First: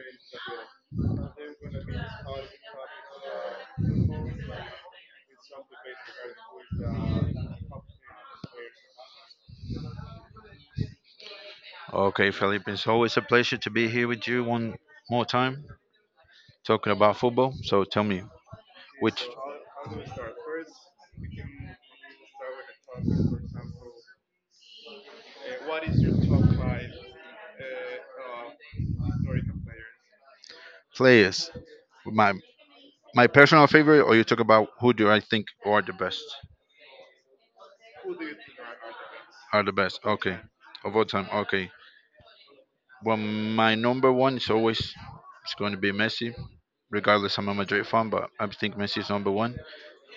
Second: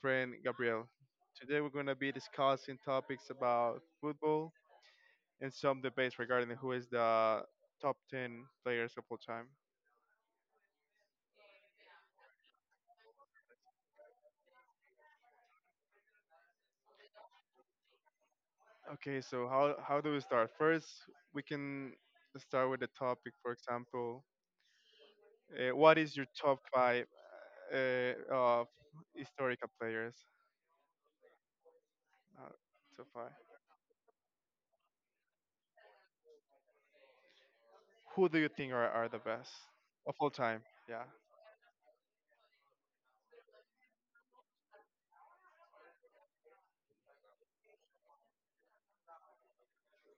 friend Gabriel. Today we're going to be discussing topics about football and some debates regarding who is the top 10 players of all time. Okay, Felipe, it's always a pleasure to be here with you one more time talking about football. So tell me, Okay, which so how do we start? First, we can start with the topic. For example, what is your top five of historical players? players, my Uh, top my five. personal favorite, or you talk about who do I think are the best? Who do you think are the best Are the best? of all Okay, time? of Yeah. all time. Okay, well, my number one is always it's going to be Messi. Regardless, I'm a Madrid fan, but I think Messi is number one.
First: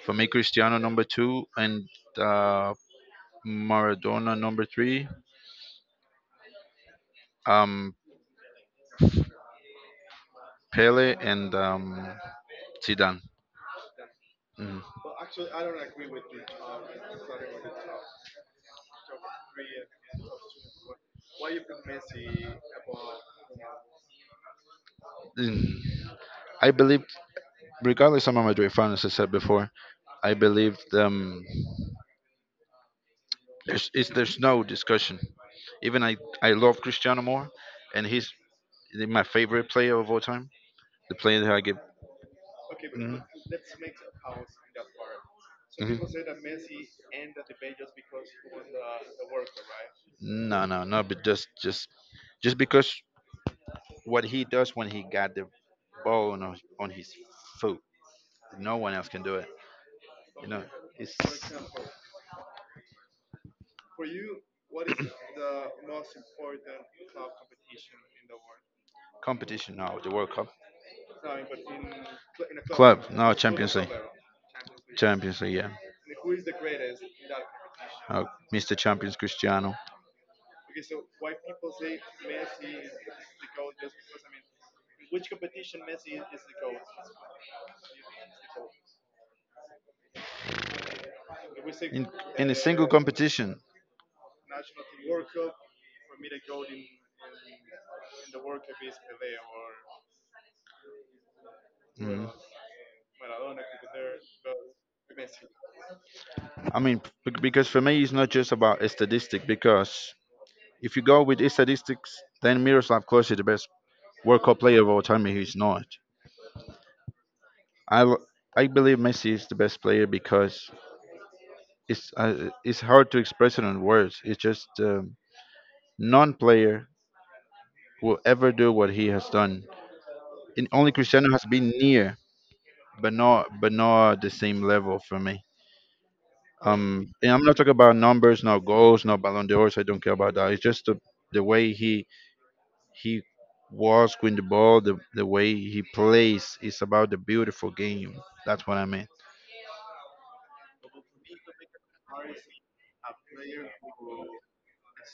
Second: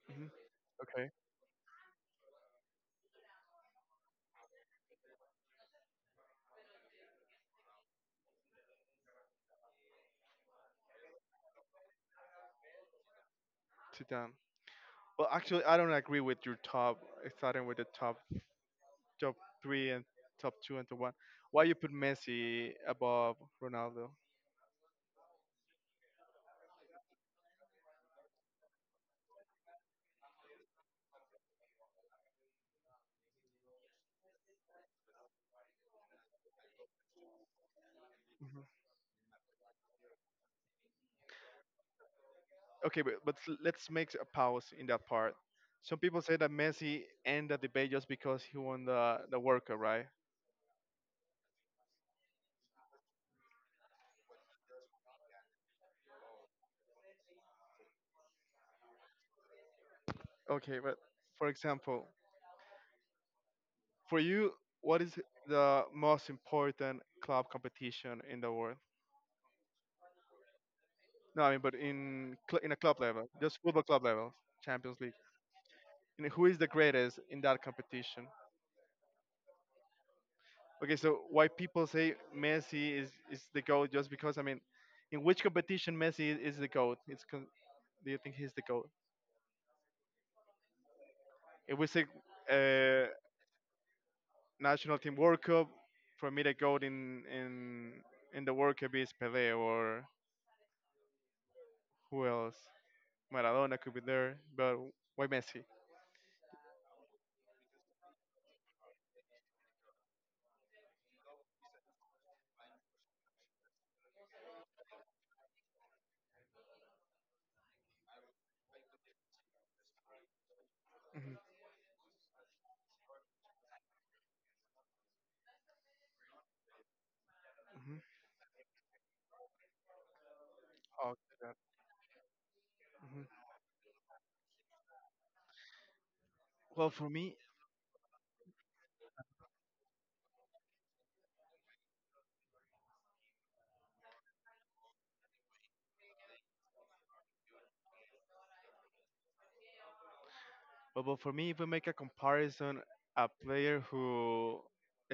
For me, hmm Cristiano number Okay. two, and uh, Maradona number three, um, Pele, and Zidane. Sit down. Mm. Well, actually, I don't agree with your top. Starting with the top three and top two and the one. Why you put Messi above Ronaldo? Mm. I believe, regardless, I'm a Madrid fan, as I said before. I believe there's it's, there's no discussion. Even I love Cristiano more, and he's hmm my favorite player of all time. The player that I give. Okay, but, hmm let's make a pause in that part. hmm Some people say that Messi end the debate just because he won the World Cup, right? No, no, no. But just because what he does when he got the ball on, on his foot, no one else can do it. Okay, but for example, for you, what is the most important club competition in the world? Competition now. The World Cup, No, I mean, but in a club level, just football club level, Champions League. League, yeah. And who is the greatest in that Competition? competition? Mr. Champions Cristiano. Okay, so why people say Messi is the goat? Just because I mean, in which competition Messi is the goat? Do you think he's the goat? If we say in in a single uh, competition. national team World Cup, for me the goat in in the World Cup is Pele or who Mhm. else? Maradona could be there, but why Messi? I mean, because for me, it's not just about a statistic. Because if you go with statistics, then Miroslav Klose is the best World Cup player of all time. And he's not. I l- I believe Messi is the best player because Hmm. It's hard to express it in words. It's just non-player Hmm. will ever do what he has done. And only Oh, Cristiano has God. been near, but Mhm. Not the same level for me. Well, for And me, I'm not talking about numbers, no goals, no Ballon d'Ors. I don't care about that. It's just the way he was with the ball, the way he plays. It's about the beautiful game. That's what I mean. but for me, if we make a comparison, a player who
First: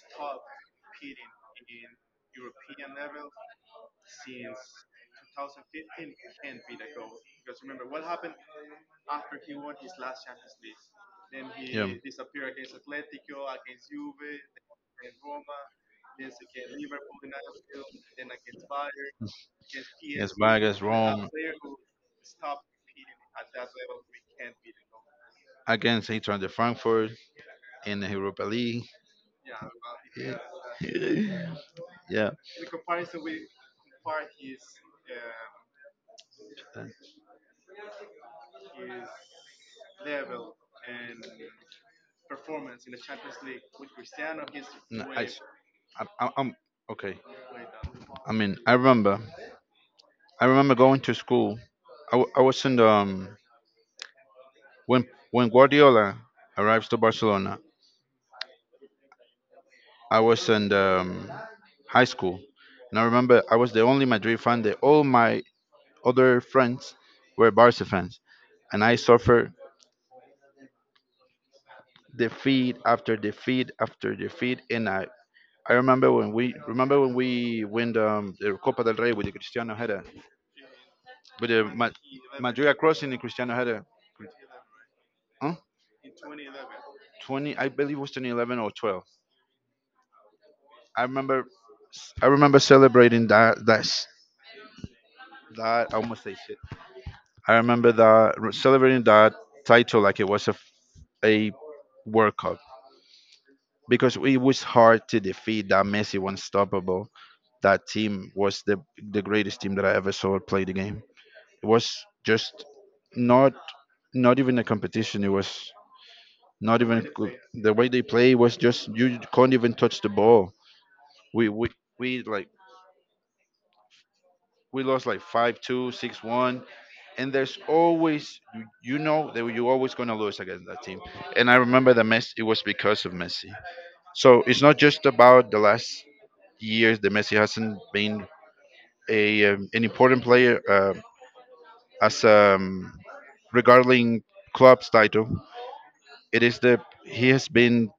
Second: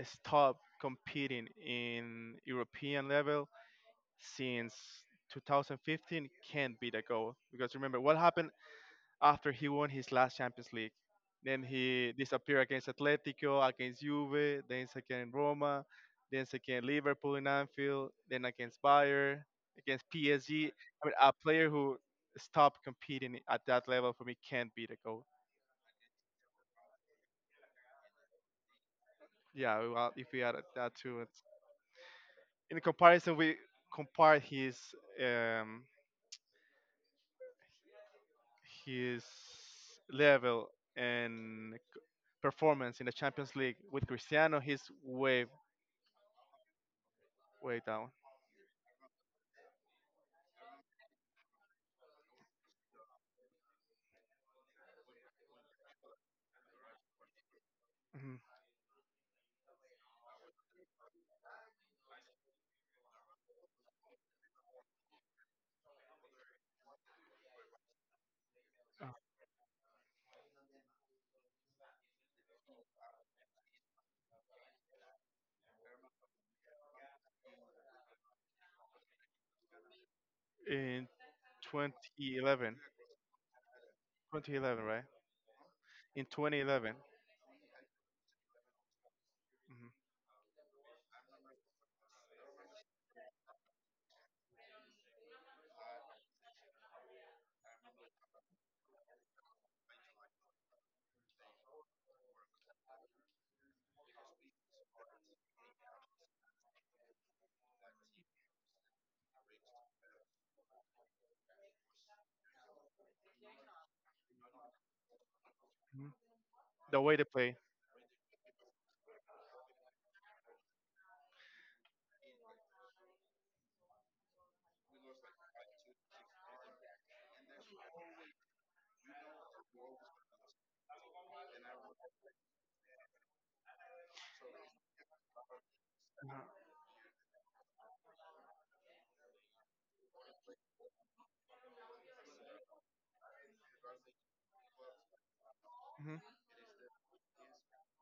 stopped competing in European level since 2015 can't be the goal. Because remember, what happened after he won his last Champions League? Then he disappeared against Atletico, against Juve, then against Roma, then against Liverpool in Anfield, then against Bayern, against Against PSG. I mean, a player who stopped competing at that level for me can't be the goal. against Eintracht de Frankfurt in the Europa League. Yeah, well, if we add that to it. Yeah. In comparison, we compare um, Uh, his level and performance in the Champions League with Cristiano. He's No, I, s- way I- I'm- okay. way down. I mean, I remember going to school. I was in the, when Guardiola arrives to Barcelona. Mhm. I was in the, high school, and I remember I was the only Madrid fan. That all my other friends were Barca fans, and I suffered defeat after defeat after defeat, and I remember when we win the Copa del Rey with the Cristiano header, In with the 2011, Madrid crossing the Cristiano header. 2011, right? Huh? In 2011. Twenty, I believe it was 2011 or 12. Mhm. I remember, I remember celebrating that. That's that. I almost say shit. I remember that celebrating that title like it was a, a World Cup because it was hard to defeat that Messi unstoppable. That team was the greatest team that I ever saw play the game. It was just not not even a competition. It was Mhm. not The even way they co- play. the way they play was just you can't even touch the ball. We we we like we lost like 5-2, 6-1, and there's always you you know that you're always gonna lose against that team. And I remember the mess. It was because of Messi. So it's not just about the last years that Messi hasn't been a an important player as regarding club's title. Mhm. It is the he has been.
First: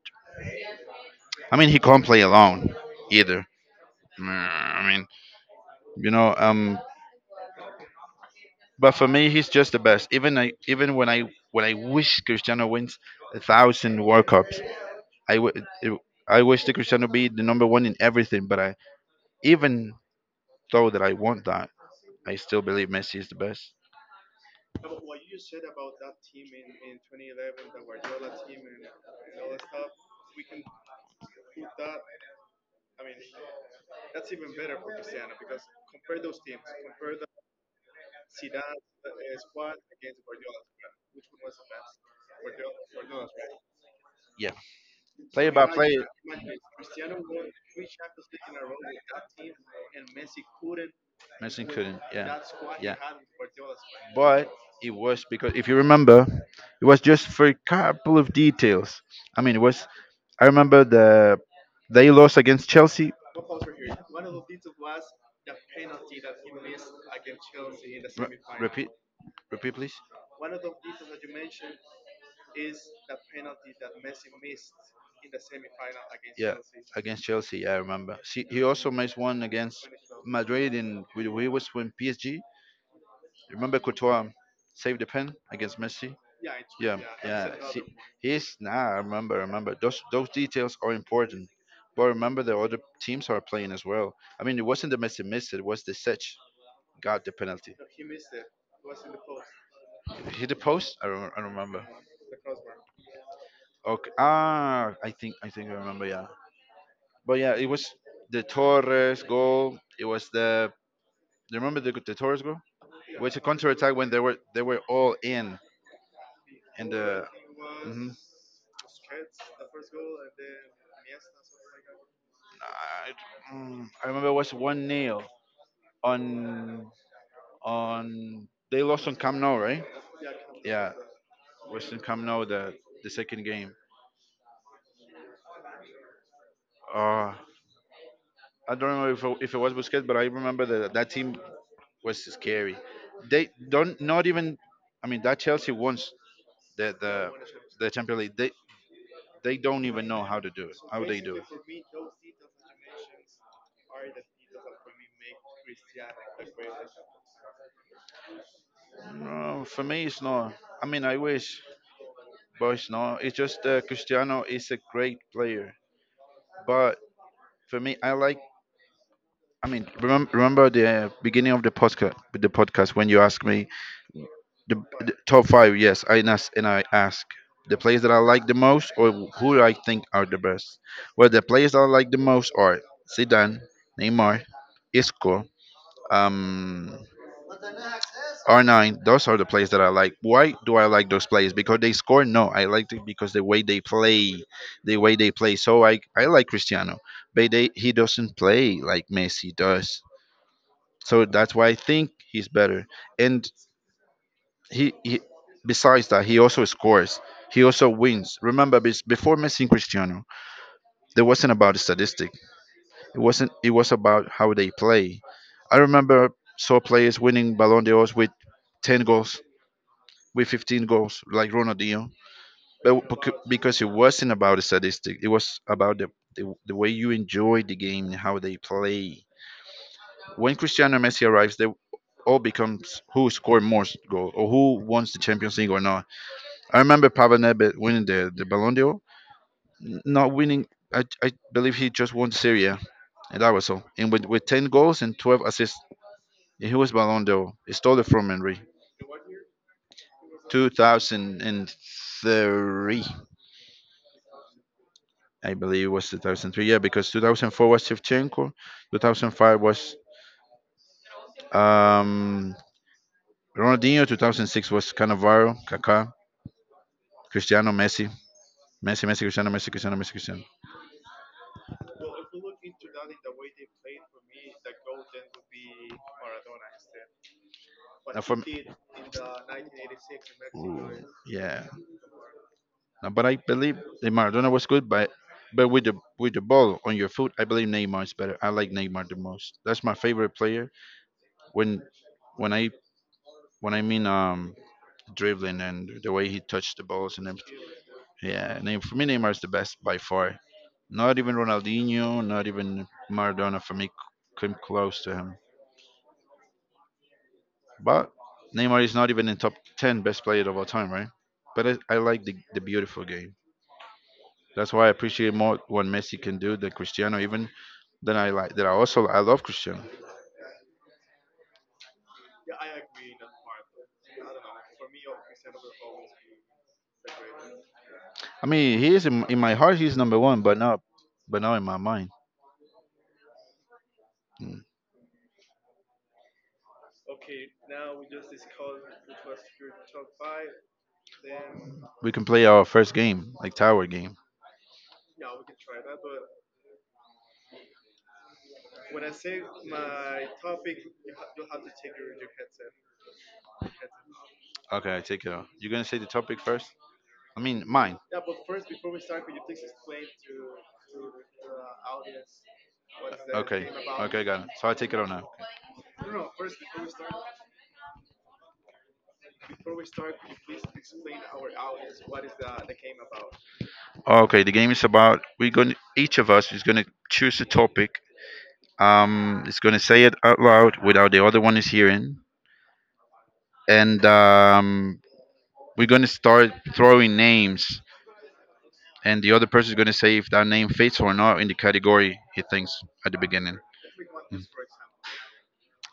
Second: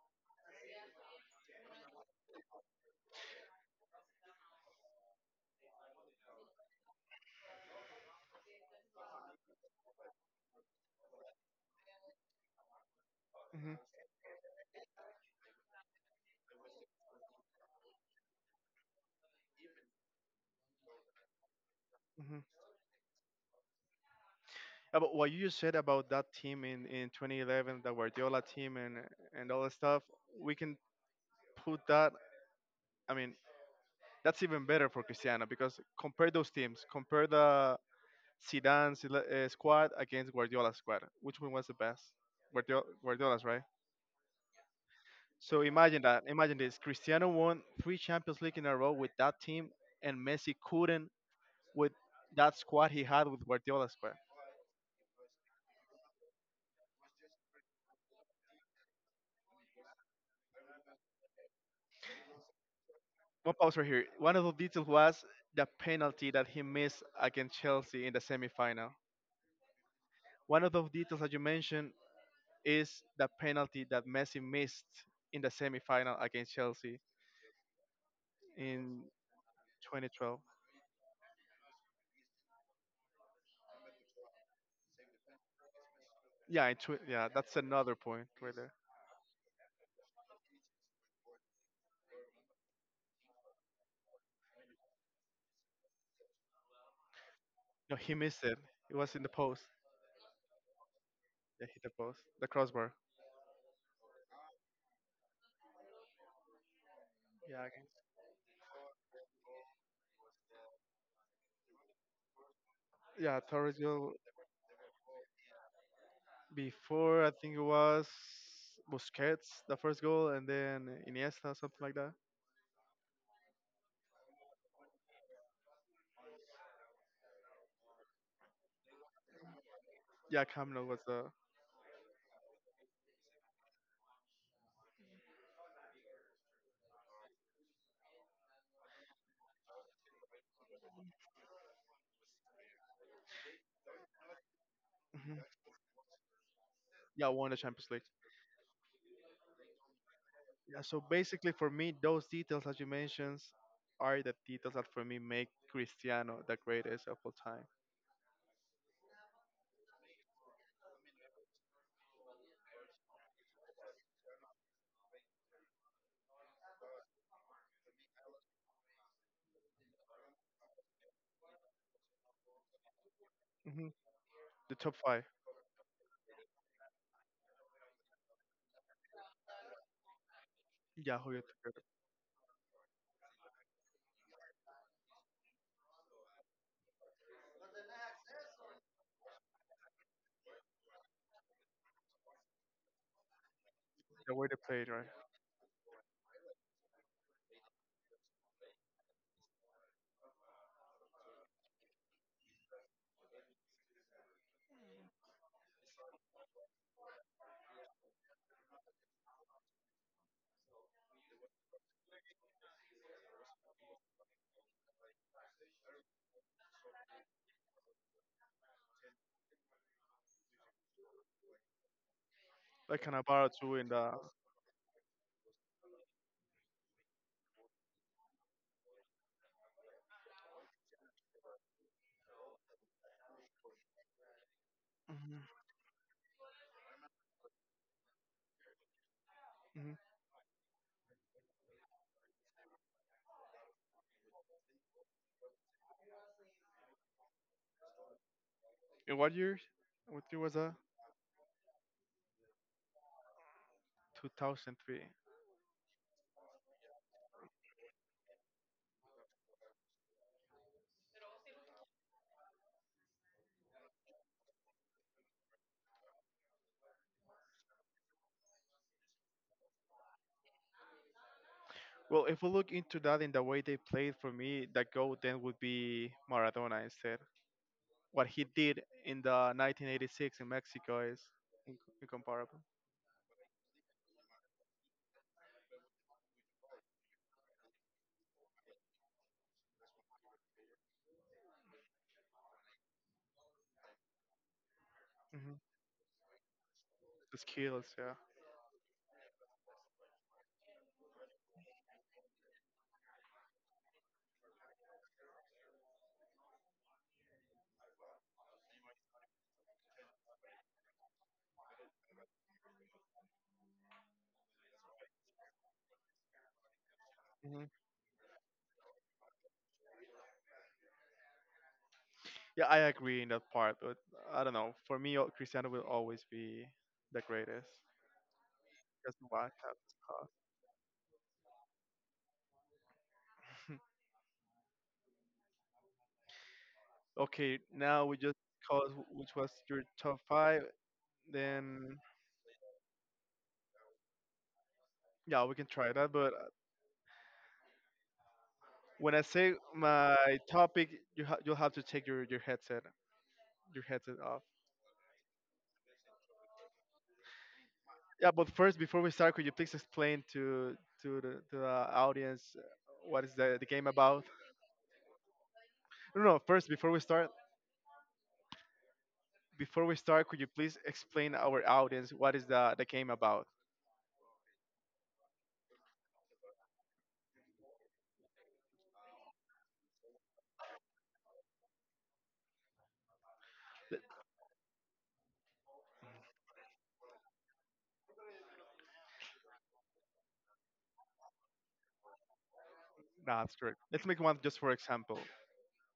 I mean, he can't play alone either. I mean, you know. Um, but for me, he's just the best. Even I, even when I wish Cristiano wins a Mhm. thousand World Cups, I w- it- I wish that Cristiano be the number one in everything. But I even though that I want that, I Mhm. still believe Messi is the best. About what you just said about that team in 2011, the Guardiola team and all that stuff, we can put that. I mean, that's even better for Cristiano because compare those teams. Compare the Zidane squad against Guardiola's squad. Which one was the best? Guardiola, Guardiola's, right? Yeah. Player So by imagine player. that. Imagine this. Cristiano won three Champions League in a row with that team, and Messi couldn't Messi with couldn't. Yeah. that squad Yeah. he had with Guardiola's squad. But it was because if you remember, it was just for a couple of details. I mean, it was. I remember the they lost against Chelsea. One pause right here. One of the details was the penalty that he missed against Chelsea in the Re- semifinal. repeat. Repeat, please. One of those Details. details that you mentioned is the penalty that Messi missed in the semifinal against Yeah, Chelsea against Chelsea. Yeah, I remember. See, he also in missed one against 2012. Madrid in when he was when PSG. Remember Courtois saved the pen against Messi. Yeah, Yeah, yeah, yeah. that's See, another point right he's there. nah. I remember. Remember. Those details are important. But remember, the other teams are playing as well. I mean, it wasn't the Messi missed. It was the Sech got the penalty. No, he missed it. It was in the post. Hit the post? I don't Yeah, hit remember. the post, the crossbar. Okay. Ah, I think I remember. Yeah. But yeah, Yeah, it was against. the Torres goal. It was the. Do you remember the Torres goal? It was Yeah, a counter Torres attack when goal they were all in and before the. I think it was hmm Busquets the first goal, and then Iniesta something like that. I, I remember it was one nil on on they lost on Camp Nou, right? Yeah, Camino Yeah, was the. it was in Camp Nou the second game. Uh I don't remember if it was Busquets, but I remember that that team was scary. They don't not even. I mean, Mhm. that Chelsea wants the Yeah, the won the Champions the League. Champions League. They don't even know how to do it. Yeah, so How they do it. basically for me, those details that you mentioned are the details that for me make Cristiano the greatest of all time. No, for me it's not. I mean, I wish, but it's not. It's just Cristiano is a great player, but for me, I like I mean, remember, remember the beginning of the podcast when you asked me Hmm. The top the five. top five. Yes, I nas- and I ask the players that I like the most or who I think are the best. Yeah, who Well, you the players together. that I like the most are Zidane, Neymar, Isco, um, R9. Those are the players that I like. Why do I like those players? Because they score? No, I like it because the way they The play, way they played, the right? way they play. So I like Cristiano, but they, he doesn't play like Messi does. So that's why I think he's better. And he besides that, he also scores. He also wins. Remember, before Messi and Cristiano, there wasn't about the statistic. It wasn't. It was about how they play. I remember saw players winning Ballon d'Ors with 10 goals, with 15 goals, like Ronaldinho. Like But Cannavaro too because in it the. wasn't about the statistic, it was about the way you enjoy the game and how they play. When Cristiano Messi arrives, they all becomes who scored more goals or who wins the Mhm, Champions League or not. I remember Pavel Nedved winning the Ballon d'Or, mhm. Not winning. I believe he just won Serie A, and that was all. And with 10 goals and 12 assists, and he was Ballon d'Or. He stole it from Henry. In what year? What year was that? 2003, 2003. I believe it was 2003. Yeah, because 2004 was Shevchenko, 2005 was um, Ronaldinho, 2006 was Cannavaro, Kaká, Cristiano Messi. Messi, Messi, Cristiano, Messi, Cristiano, Messi, Cristiano. Well, if we look into that in the way they played, for me, the goal then would be Maradona instead. Uh, What for, he did in the 1986 in Ooh, Mexico is yeah. Incomparable. But I believe that Maradona was good, but with the ball on your foot, I believe Neymar is better. I like Neymar the most. That's my favorite player. When when I when I mean Hmm. dribbling and the way he touched the balls and The everything. skills, yeah. Yeah, Neymar, for me Neymar is the best by far. Not even Ronaldinho, not even Maradona for me came close to him. But Neymar is not even in top 10 best player of all time, right? But I like the beautiful game. That's why I appreciate more what Messi can do than Cristiano, even than I like. That I also I love Cristiano. Yeah, I agree in that part, but I don't know. For me, Cristiano will always be the greatest. I mean, he is Just in what my heart. happens He's number cost. one, but not in my mind. Okay, now we just called which was your top five. Then We can play our first game, like tower game. yeah, we can try that. But when I say my topic, you'll have to take your headset off. Okay, I take it off. You're gonna say the topic first. I mean, mine. Yeah, but first, before we start, could you please explain to the audience what is the Okay, game about? okay, got it. So I take it on now. Okay. No, no, no, first, before we start, before we start, could you please explain our audience what is the game about? Okay, the game is about we're going each of us is going to choose a topic. It's going to say it out loud without the other one is hearing, and we're going to start throwing names, and the other person is going to say if that name fits or not in the category he thinks at the Nah, that's beginning. correct. Let's make one Mm. just for example.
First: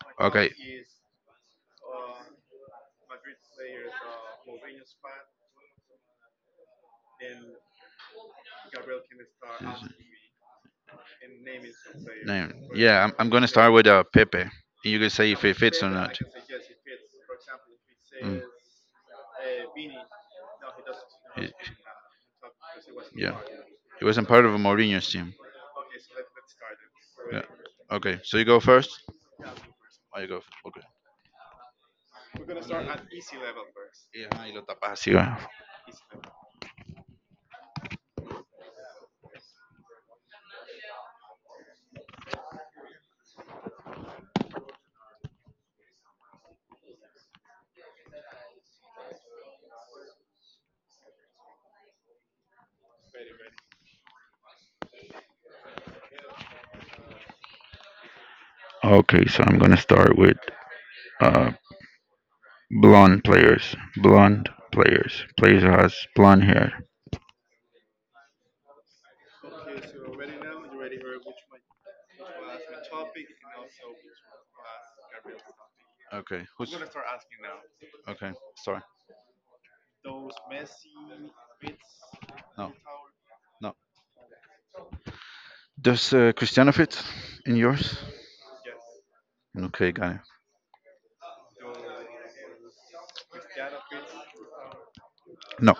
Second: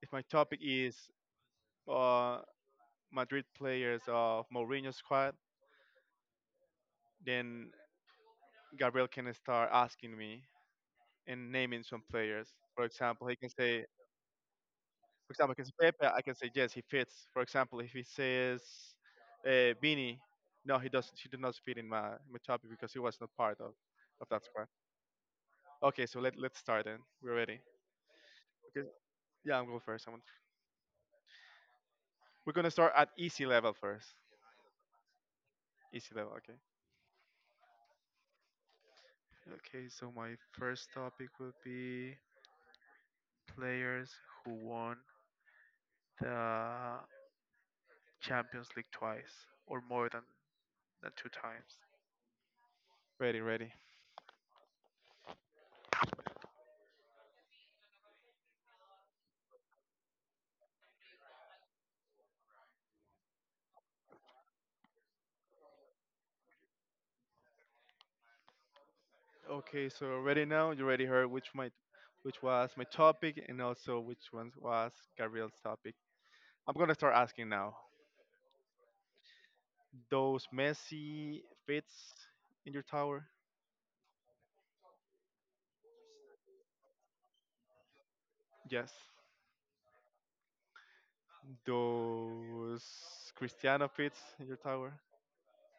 If my Okay. topic is uh, Madrid players of Mourinho squad, then Gabriel can start asking me and naming some Name. players. For Yeah, example, I'm he going to can start with say, Pepe. And you can for say if example, I it can say fits or Pepe. not. I can say yes, he fits. For example, if he Mm. says Vini, no, he doesn't. He did It- not fit in my, my topic because he was not yeah. part It of wasn't that part of squad. Mourinho's team. Okay, so let let's start then. We're Yeah. ready. Okay, so you go Okay. first? Yeah, I'm going first. Oh, you go first. Okay. We're gonna start at easy level first. Y, ajá, y lo tapas así, va. Easy level, okay. Okay, so my first topic will be players who won the Champions League twice or more than two times. Ready, ready. Okay, so I'm going to start with uh, blonde players. Blonde players. Players who has blonde hair. Okay, so already now you already heard which my which was my topic and also which one was Gabriel's topic. Okay. Who's? I'm I'm gonna start asking now. okay? Sorry. Those Messi fits in No. your tower? No. Does Cristiano fit in yours? Yes. Okay, got it. Those Cristiano fits in your tower? No.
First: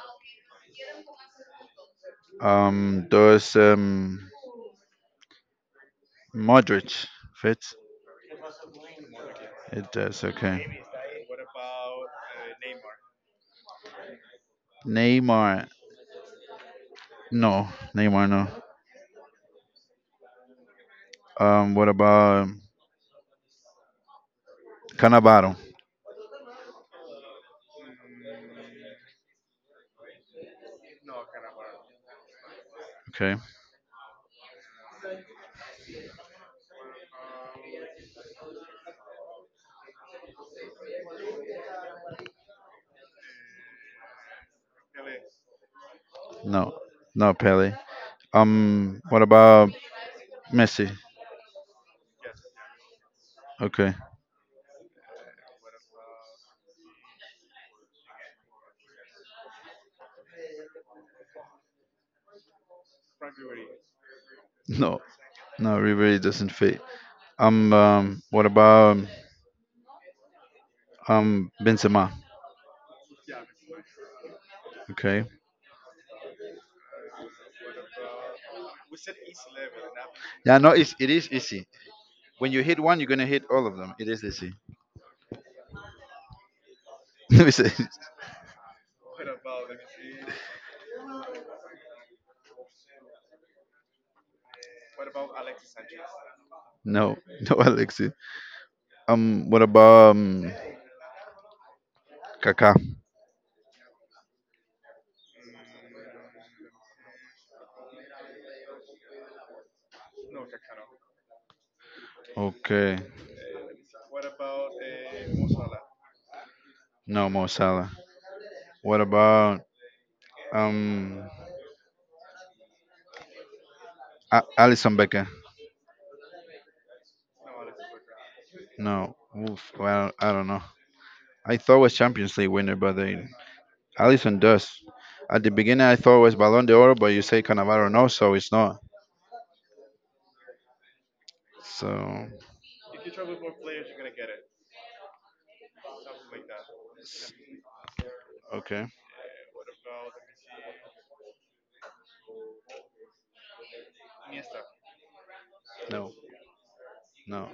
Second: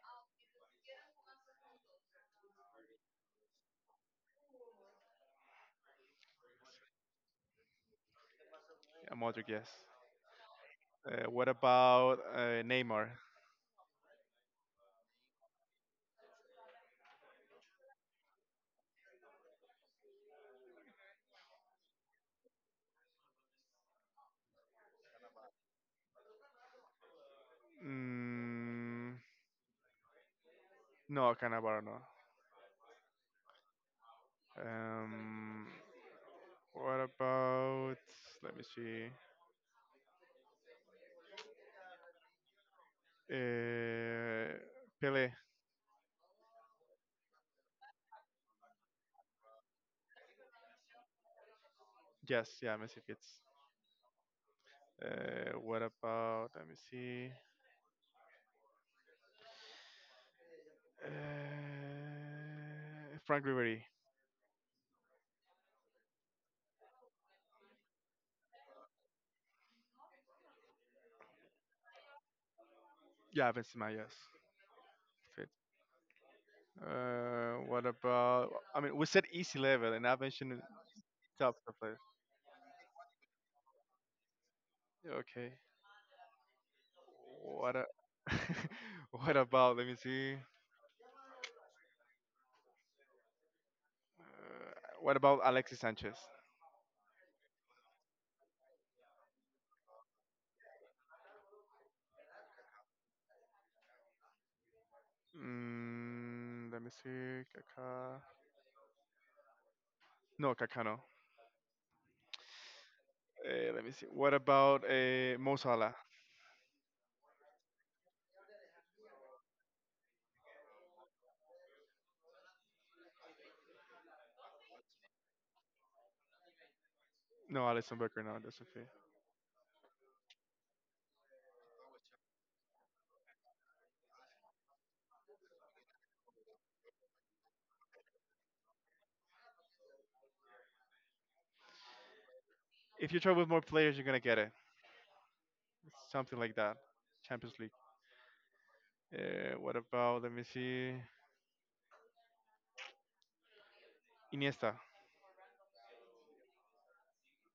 Does Modric fit? Yeah, Modric, yes. It does. Okay. What about Neymar? Neymar? Neymar. No. Neymar. No. What about Cannavaro? Mm, no, Cannavaro, no. Okay. Um, what about? Let me see. Uh, Pele. No. No Pele. What about Messi? Yes, yeah, Messi fits. Okay. What about? Let me see. Frank Ribery. No, no, Ribery doesn't fit. Um, what about Benzema? Yeah, Benzema. Yes, Okay. fit. What about? I mean, we said easy level, and I Yeah, mentioned no, it's, it is top easy. players. When you hit one, you're gonna hit all of them. It is easy. Okay. Let me say What a, what about? Let me see. Uh, what about Alexis Sanchez? no, no, Alexi. What about Kaká? Mm, let me see. Kaká. No, Kaká no. Okay. Let me see. What about Mo Salah? No, Mo Salah. What about um, Alison Becker? No, Alisson Becker. No, that's okay. No. Oof, well, I don't know. I thought was Champions League winner, but they Allison does. At the beginning, I thought it was Balón de Oro, but you say Cannavaro no, so it's not. So, If you try with more players, you're gonna get it. Something like that. Champions League. okay. What about? Let me see. Iniesta. No, no.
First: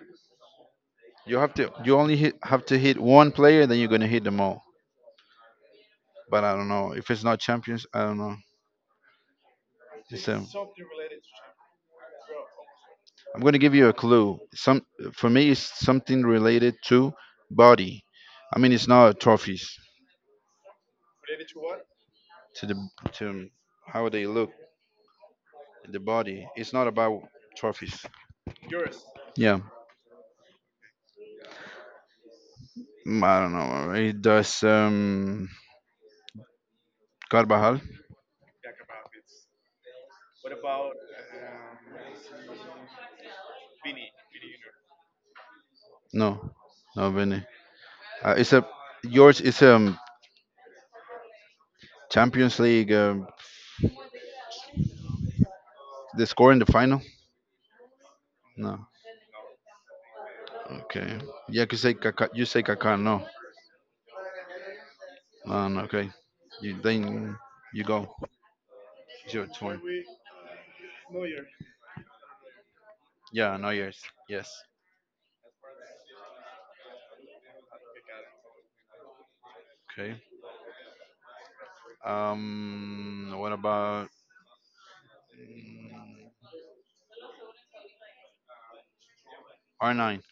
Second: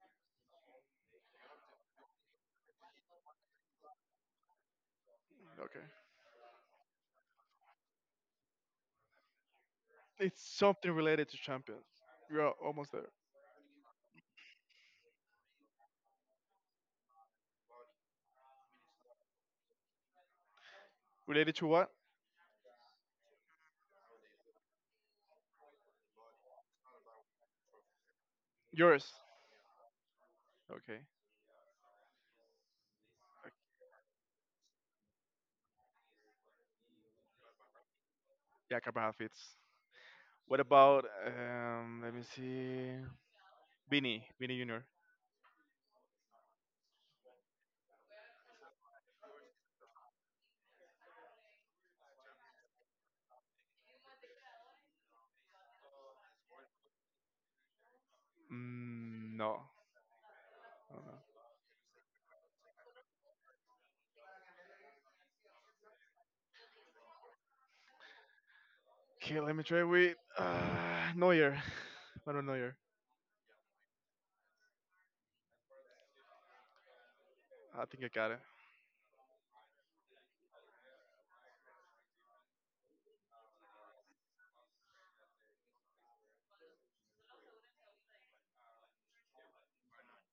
You have to. You only hit, have to hit one player, then you're gonna hit them all. Okay. But I don't know if it's not champions. I don't know. It's, It's something related to Champions. You're almost there. I'm gonna give you a clue. Some for me, it's something related to body. I mean, it's not trophies Related to what? to how they look, the body. It's not about trophies. Yours. Yeah. Okay. Mm, I don't know. It does Carvajal. Yeah, Carvajal fits. What about um? Let me see. Vinny, Vinny Junior. No, no, Vinny. It's a yours. It's Champions League. The score in the final. No. Mm, no. Uh, Okay. Yeah, you say Kaká. You say Kaká. No. No. No, okay. You then you go. It's okay, your let me turn. try with Neuer. Manuel Neuer. Yeah. No. Yes. Yes. I think I got it. Okay. What about R nine?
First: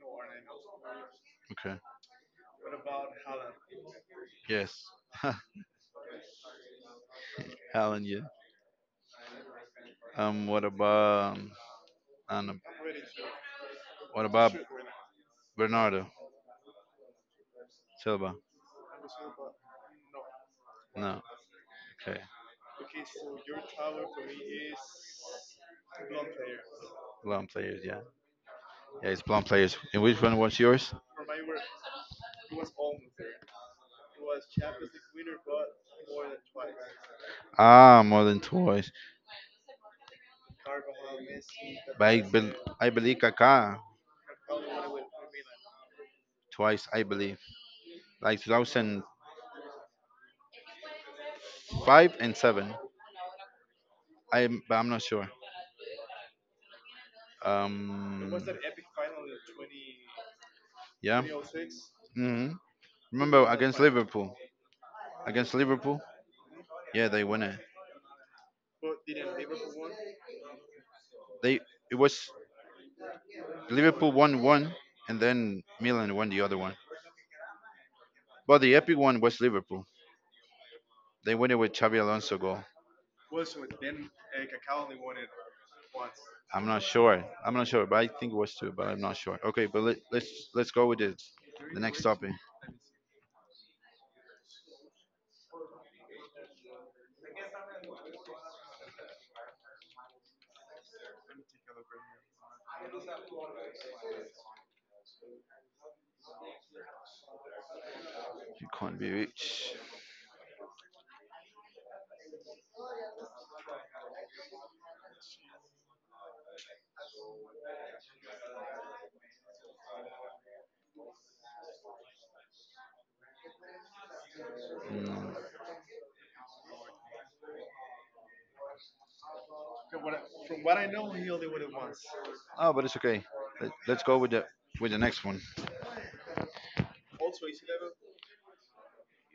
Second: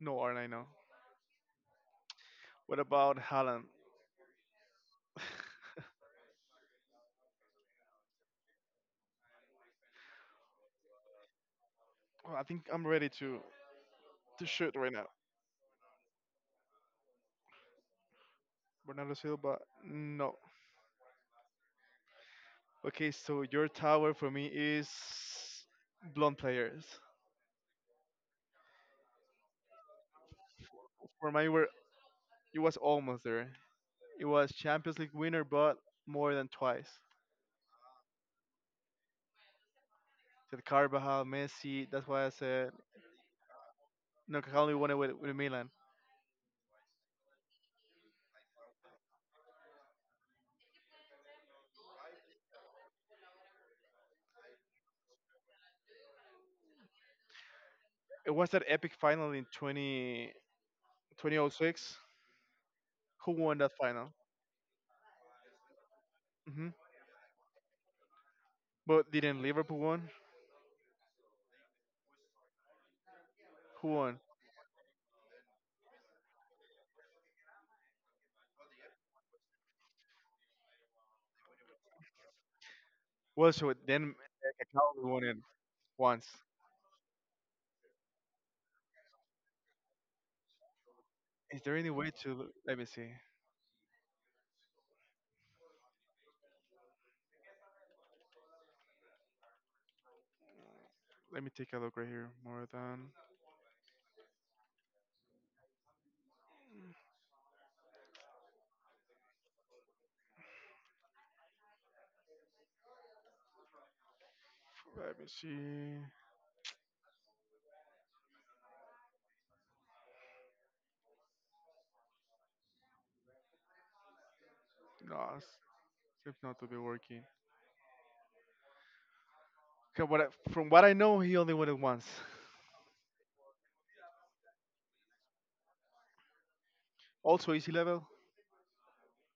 No, aren't I now? Okay. What about Haaland? Yes. Helen. Yeah. What about? Well, I And think I'm ready what to about shoot right now. Bernardo Silva? Bernardo Silva. No. No. Okay. Okay, so your tower for me is blonde players. Blonde players, yeah. Yeah, it's blonde players. And which one was yours? For mine, were it was almost there. It was Champions League winner, but more than twice. Ah, more than twice. That Carvajal, Messi. But That's why I said I believe Kaká no. Only won it with Milan. twice. I believe like 2005 and seven. I'm not sure. It Um. was that epic final in 20, Yeah. 2006. hmm Who Remember won that against final? Liverpool? Against Liverpool? Hmm. Yeah, they won it. But didn't Liverpool won? They it was Who Liverpool won? won one, and then Milan won the other one. But the epic one was Liverpool. They won it with Xabi Alonso goal. Well, so then Cavalli won it once. I'm not sure. I'm not sure, but I think it was two, but I'm not sure. Okay, but let's go with the Is there any next way to topic. Let me see? Let me take a look right here. More than You can't be rich. let me see. No, Mm. It's not to be working. 'Cause what I, from what I know, he only won it once. Oh, but it's okay. Let's go with the next one. Also easy level,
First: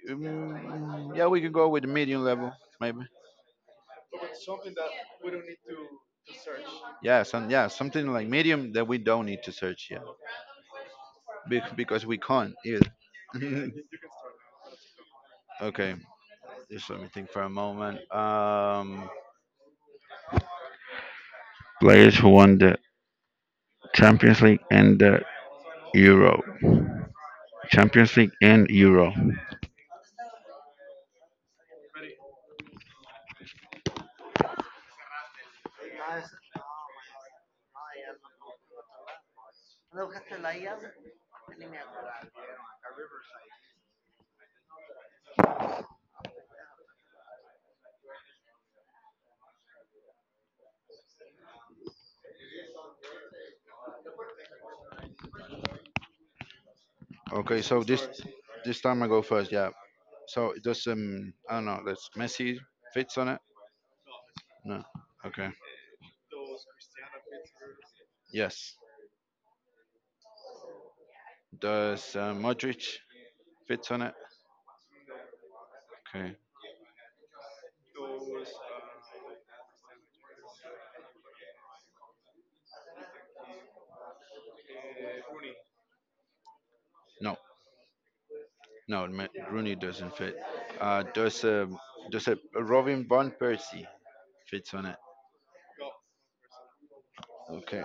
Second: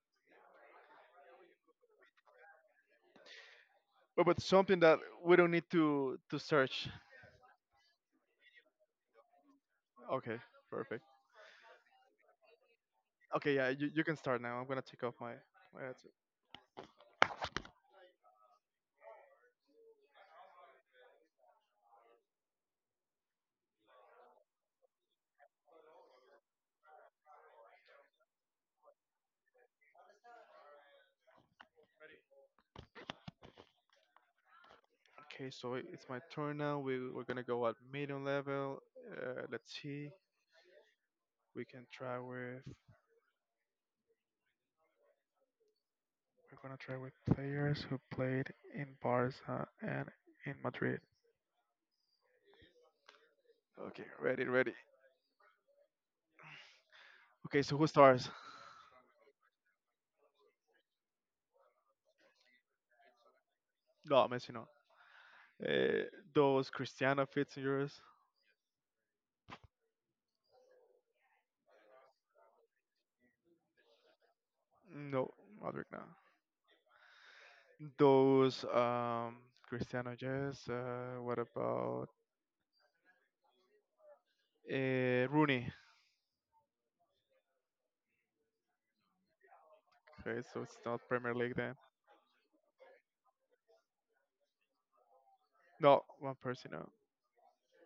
Mm, yeah, we can go with the medium level, maybe. But something that we don't need to search. Yeah, something like medium that we don't need to search. Yeah, Okay, perfect. Because we can't either. Okay, yeah, you can start now. I'm gonna take off my my Okay, headset. just let me think for a moment. Players who won the Champions League and the Euro. Champions League and Euro. Okay, so it's my turn now. We we're gonna go at medium level. Let's see. We can try with we're gonna try with players who played in Barca and in Madrid. Okay, ready, ready. Okay, Okay, so so who this starts? this time I go first. Yeah. So does I don't know. Does Messi fits on it? No, Messi no. No. Okay. Uh, those Cristiano fits in yours? Yes. Does Modric fits on it? No, Modric no. Okay. Those Cristiano yes. What about Rooney? No. No. Rooney doesn't fit. Okay, so it's not Uh, Premier does League then. um does a Robin van Persie fits on it? No, one person. No. Okay.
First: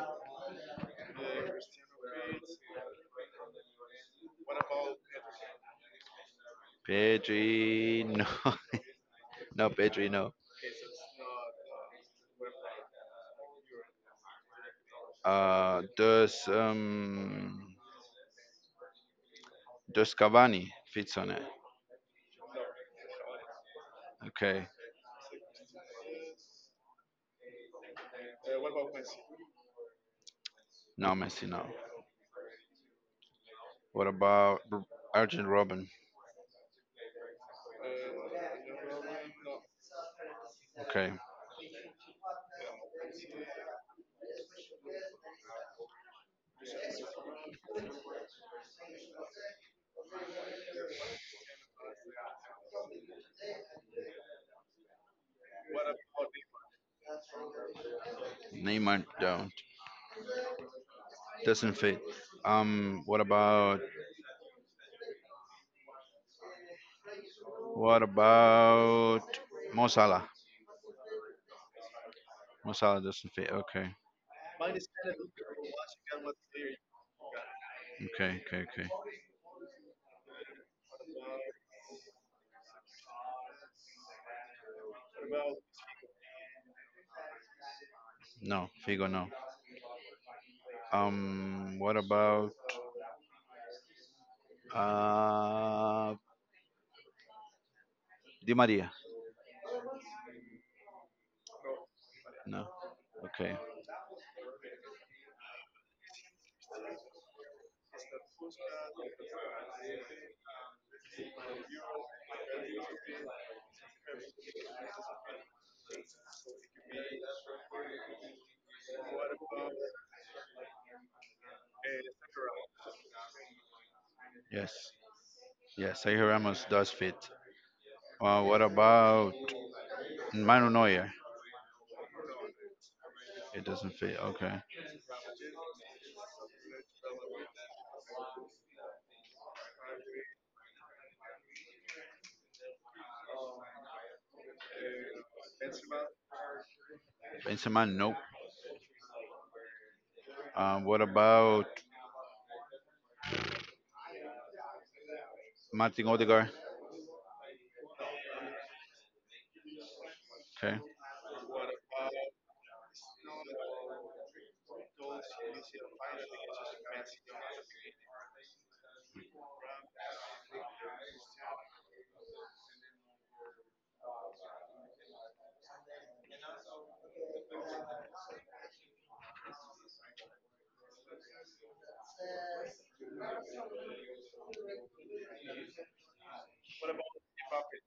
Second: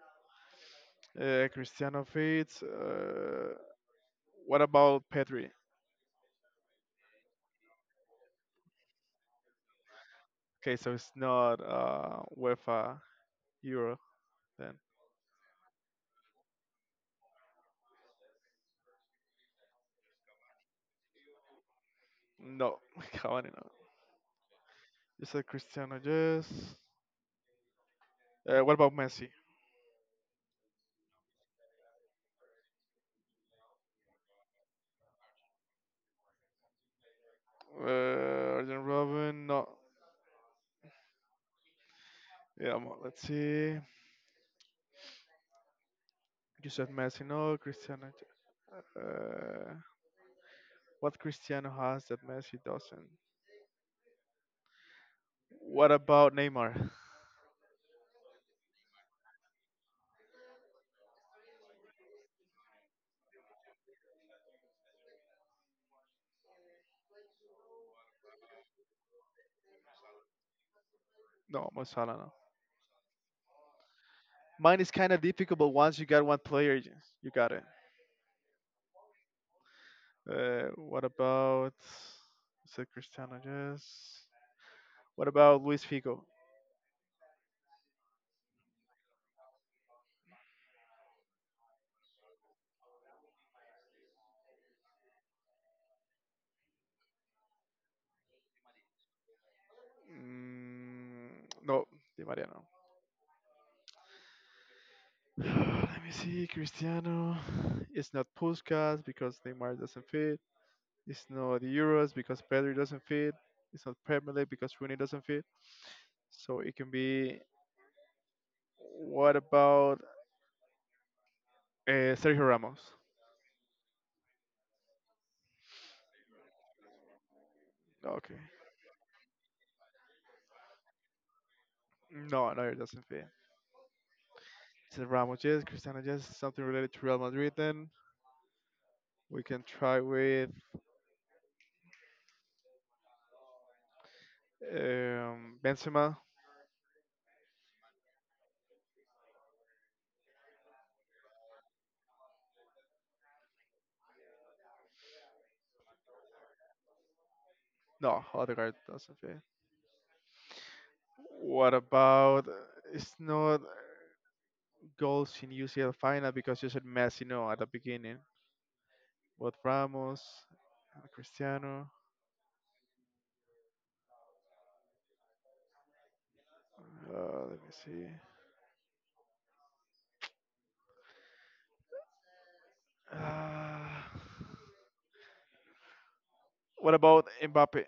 Cristiano fits. What about Pedri? Pedri, no, no, Pedri, no. Okay, so it's not UEFA Euro then. Uh, does um, does Cavani fits on it? No, Cavani no. Okay, You said Cristiano, yes. What about Messi? no, Messi, no. What about Arjen Robin? Arjen Robin, no. Okay, Yeah, mo- let's see. You said Messi, no. Cristiano. Uh, what Cristiano has that Messi doesn't? What about Neymar? Neymar don't doesn't fit. What about what about Mo Salah? No, Mo Salah, no. Mo Salah doesn't fit. Okay, Mine is kind of difficult, but once you got one player, you got it. okay, okay, okay. What about? Is it Cristiano? Yes. What about Luis Figo? No, Figo, no. What about uh Di Maria? Mm, no, Di No. Mariano. Okay. Let me see. Cristiano. It's not Puskas because Neymar doesn't fit. It's not the Euros because Pedri doesn't fit. It's not Premier League because Rooney doesn't fit. So it can be. What about Sergio Ramos? Yes. Yes, Sergio Ramos does fit. Okay. What about Manu Neuer? No, no, it doesn't fit. It doesn't fit. Okay. Is it Ramos? Yes. Cristiano? Yes. Something related to Real Madrid. Then we can try with Benzema. Benzema, nope. What about Martin Odegaard? No, Odegaard doesn't fit. Okay. What about? Uh, it's not goals in UCL final because you said Messi. No, at the beginning. What Ramos? Uh, Cristiano. Let me see. Uh, what about Mbappe?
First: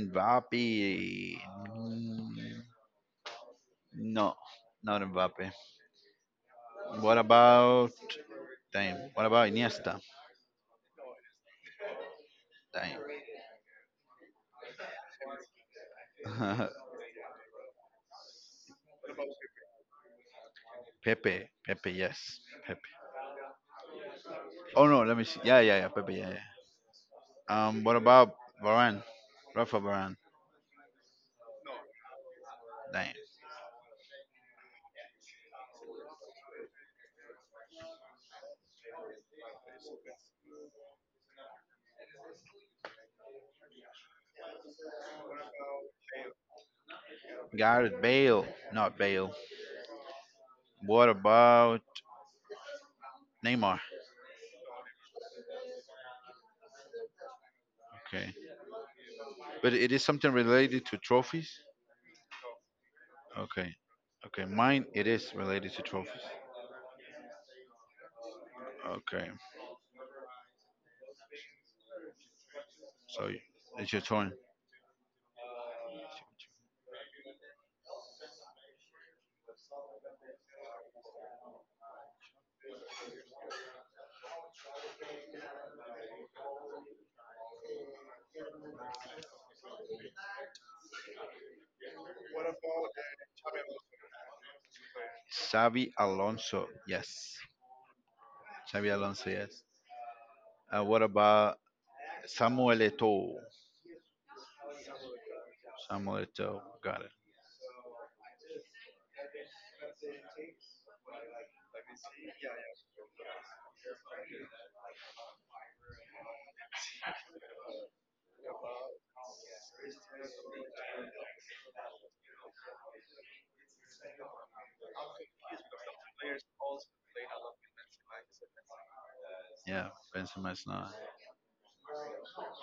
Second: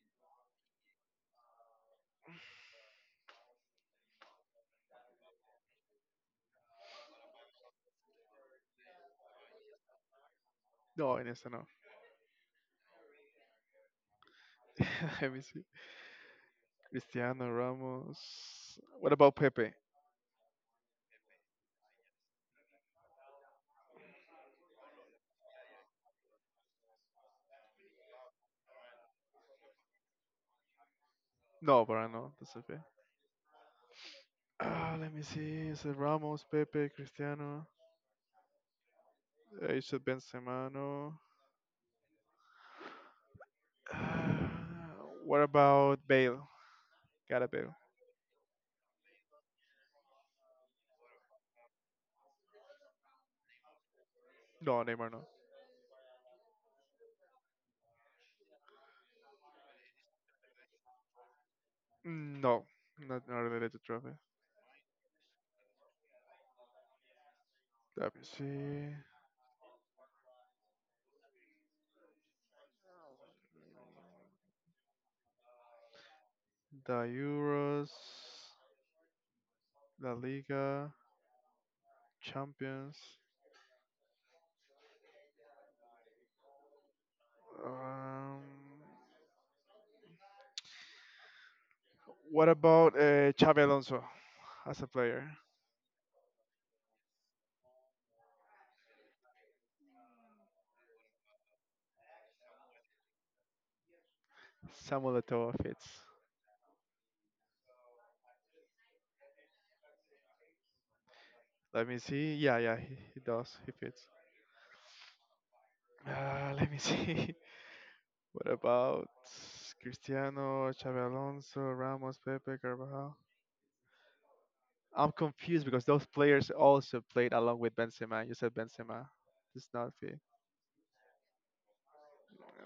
Mbappe? mm, No, not Mbappe. What about Damn. What about Iniesta? No, Iniesta, no. Damn. Let me see. Cristiano Ramos. What about Pepe? Pepe. Pepe, yes. Pepe. Oh no, let me see. Yeah, yeah, yeah. Pepe, yeah, yeah. What about Varane? Rafa Varane. No, Varane, no, that's a Damn. ah, let me see. Is it Ramos, Pepe, Cristiano? Is it Benzema? No. Ah, what about Bale? Gotta Bale. Gareth Bale, not Bale. What about Neymar? No, Neymar, no. Okay. But it is something related to trophies? Mm, no, not, not related Okay. to trophy. Okay, mine it is related to trophies. Let me see. Okay. So it's your turn. The Euros, La Liga, Champions. Um, what about Xabi Alonso as a player? Xavi Alonso. Yes. Xavi Alonso, yes. What about Samuel Eto'o? Samuel Eto'o fits. Samuel Eto'o. Got it. Let me see. Yeah, yeah, he does. He fits. Let me see. What about Cristiano, Xabi Alonso, Ramos, Pepe, Carvajal? I'm confused because those players also played along with Benzema. You said Benzema. It's Yeah, not fit. Benzema's not.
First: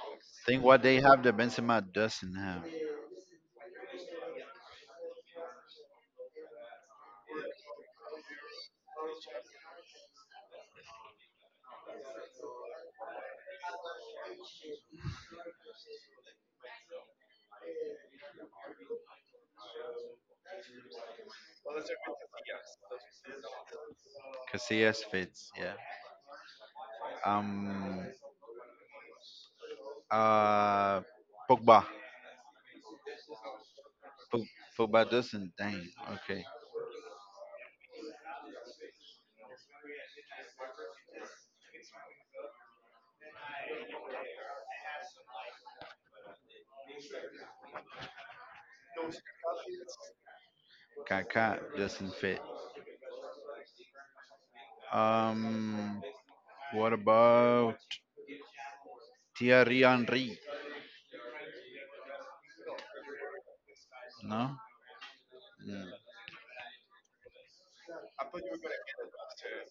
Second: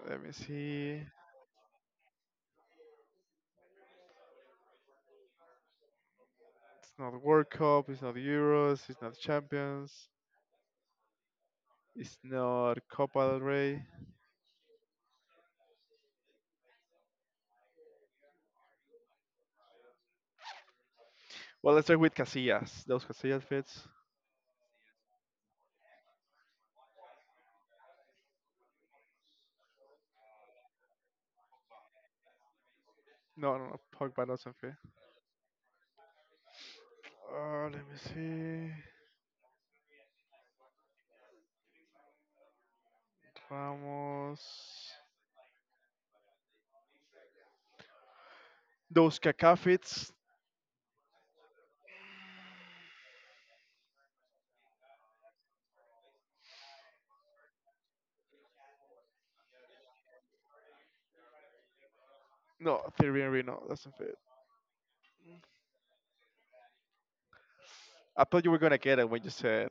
Let me Think what see. they have that Benzema doesn't have. It's not World Cup. It's not Euros. It's not Champions. It's not Copa del Rey. Well, let's start with Casillas. Those Casillas fits. Casillas fits, yeah. Um, uh, Pogba. No, no, no. Pogba Fu- doesn't fit. Fuba doesn't. Dang. Okay. Let me see. Ramos. Those Kaká fits. Kaká doesn't fit. Um, what about Thierry Henry? No, Thierry Henry no, doesn't fit. No. Mm. I thought you were gonna get it when you said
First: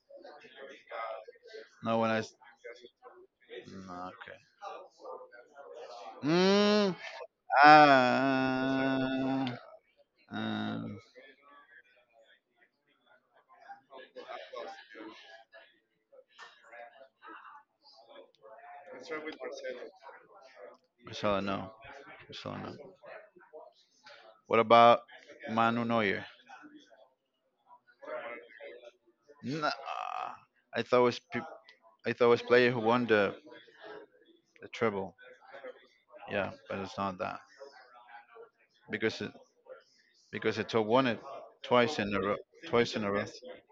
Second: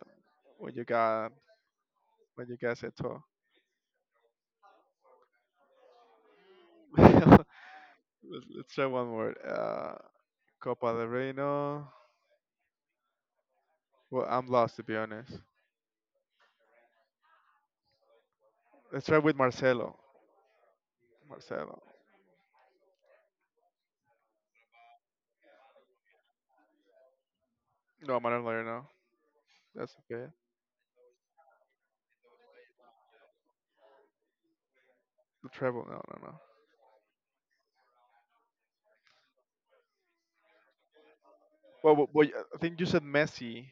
when you got No when I. When you guys said so. No, okay. Mm, let's, let's try one more. ah. Copa Um. del Reino. Well, I'm lost to be honest. Let's try with Marcelo. I shall know. Marcelo. I shall know. What about Manu Neuer? No, Manuel Neuer. No, Nah, that's okay. I thought it was pe- I thought it was player who won the treble. The treble. No, no, no. Yeah, but it's not that because it, because I took one it Well, twice well, in a well, row. I think you Twice said in a row. Messi,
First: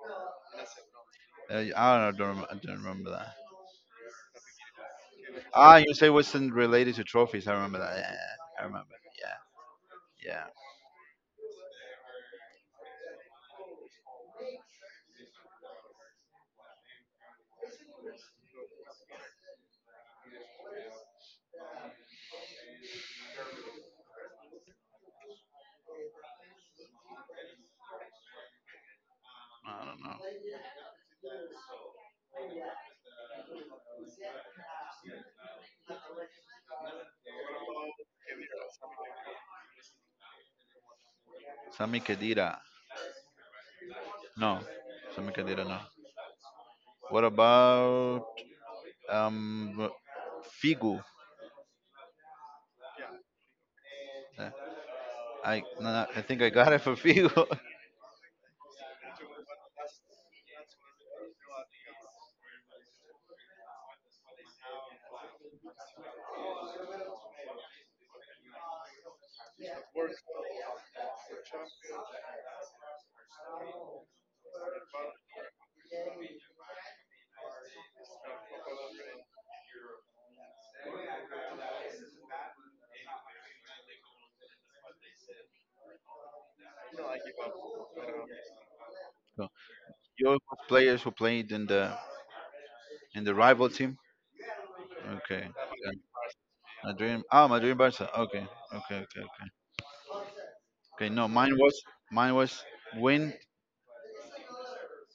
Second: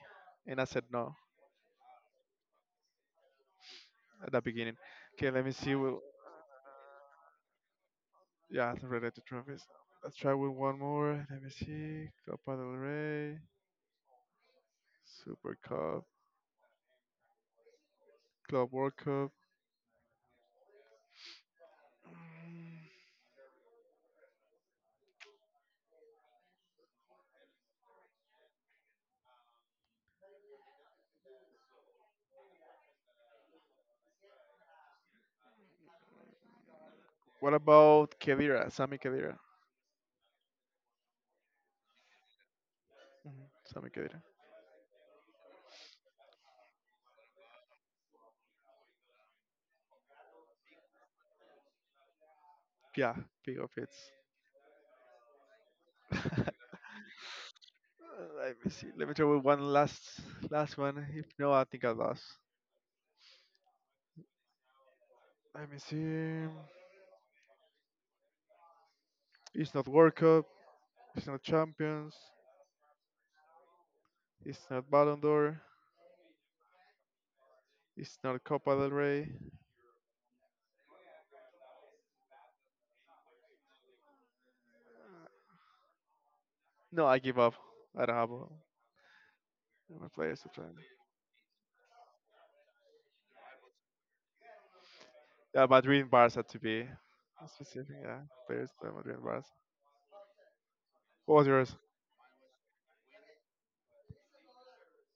and I said no I don't remember that. at the beginning. Okay, let me see. Ah, you Well, say it wasn't related to trophies. I remember that. Yeah, I yeah, it's remember. related to trophies. Let's Yeah, try yeah. with one more. Let me see. Copa del Rey, Super Cup, Club World Cup. I don't know. What about Kavira? Sami Kavira. Sami Khedira. Mhm, Sami Khedira. No, Sami Khedira. No. What about um Figu? Yeah, big of hits. Uh, I no, no, I think I got it for Figu. Let me see. Let me try with one last last one. If no, I think I lost. Let me see. It's not World Cup. It's not Champions. It's not Ballon d'Or. It's not Copa del Rey. No, I give up. I don't have So, my your players to play. players who played in the rival team. Okay. Yeah, Yeah. Madrid and Barca to be Madrid. Ah, Madrid specific. Barca. Yeah, Okay. players to play Okay. Madrid Okay. and Barca. Okay. Okay, no, What was yours? mine was win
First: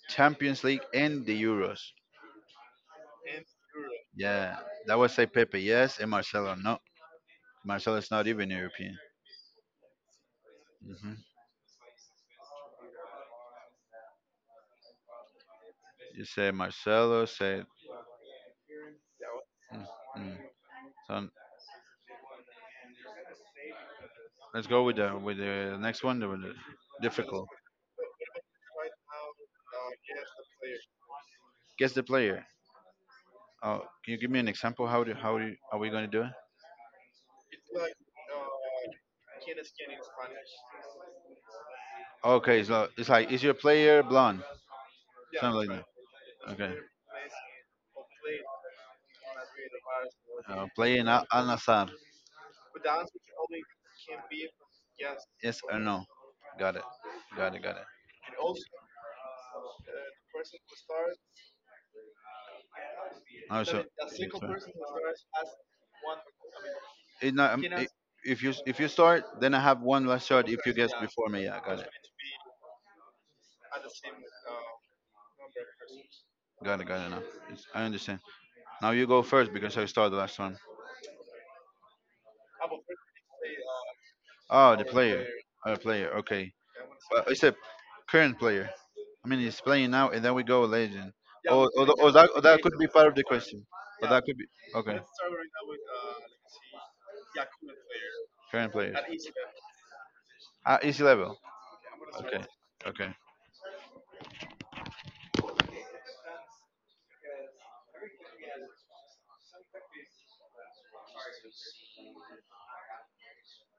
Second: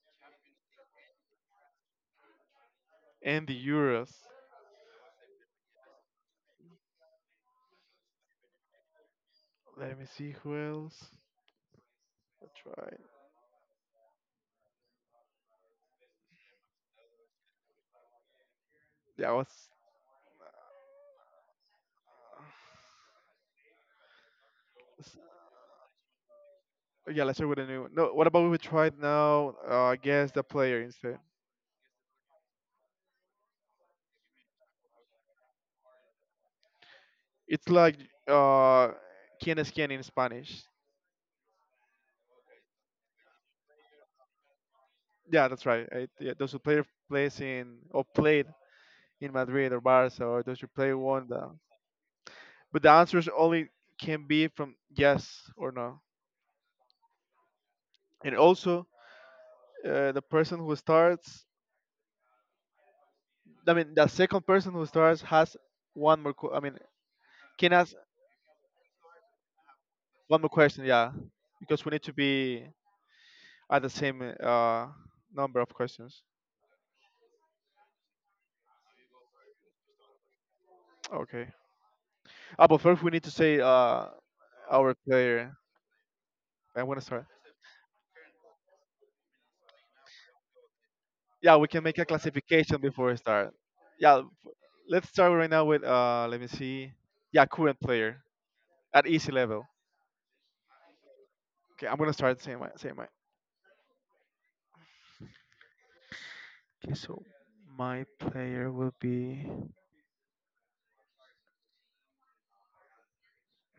Champions League and the Euros. And the Euros. Yeah, that was say Pepe. Yes, and Marcelo. No, Marcelo is not even European. Let me see who else. hmm I'll try. You say Marcelo. Say. Yeah, I was. Mm, mm. So let's go with s- the next one. The Yeah, let's difficult. start with a new one. No, what about we try it now? I guess the player instead. Guess the player. Oh, can you give me an example? How do are we gonna do it? It's like uh, quien es quien in Spanish. Okay, so it's like is your player blonde? Yeah, Something that's like that. right. Yeah, those who Okay. play plays in or played in Madrid or Barca or those who play Playing one. Al The, Nassr. but the answers only can be from yes Yes or or no. no? Got it. Got it. Got it. And also, the person who starts, I Also, mean, the yes second or person who starts has one more. I mean, It not, can it, ask if you start, then I have one last one more shot. If you question. guess Yeah, before me, yeah, got because it. we need to be at the same number of questions. Got it. Got it. Now it's, I understand. Now you go first because I start the last one. Okay. Ah, but first, we need to say Oh, the our player. player. Oh, the player. Okay. I want to start. But it's a current player. I mean, he's playing now, and then we go legend. Yeah, we Or, can or, make a or that could classification be before part of we the start. question. Or Yeah, that could be okay. let's start right now with let me see. Yeah, current player Current player. at easy level. At easy level. Okay, I'm gonna start Okay. same way. Same way. Okay. Okay, so my player will be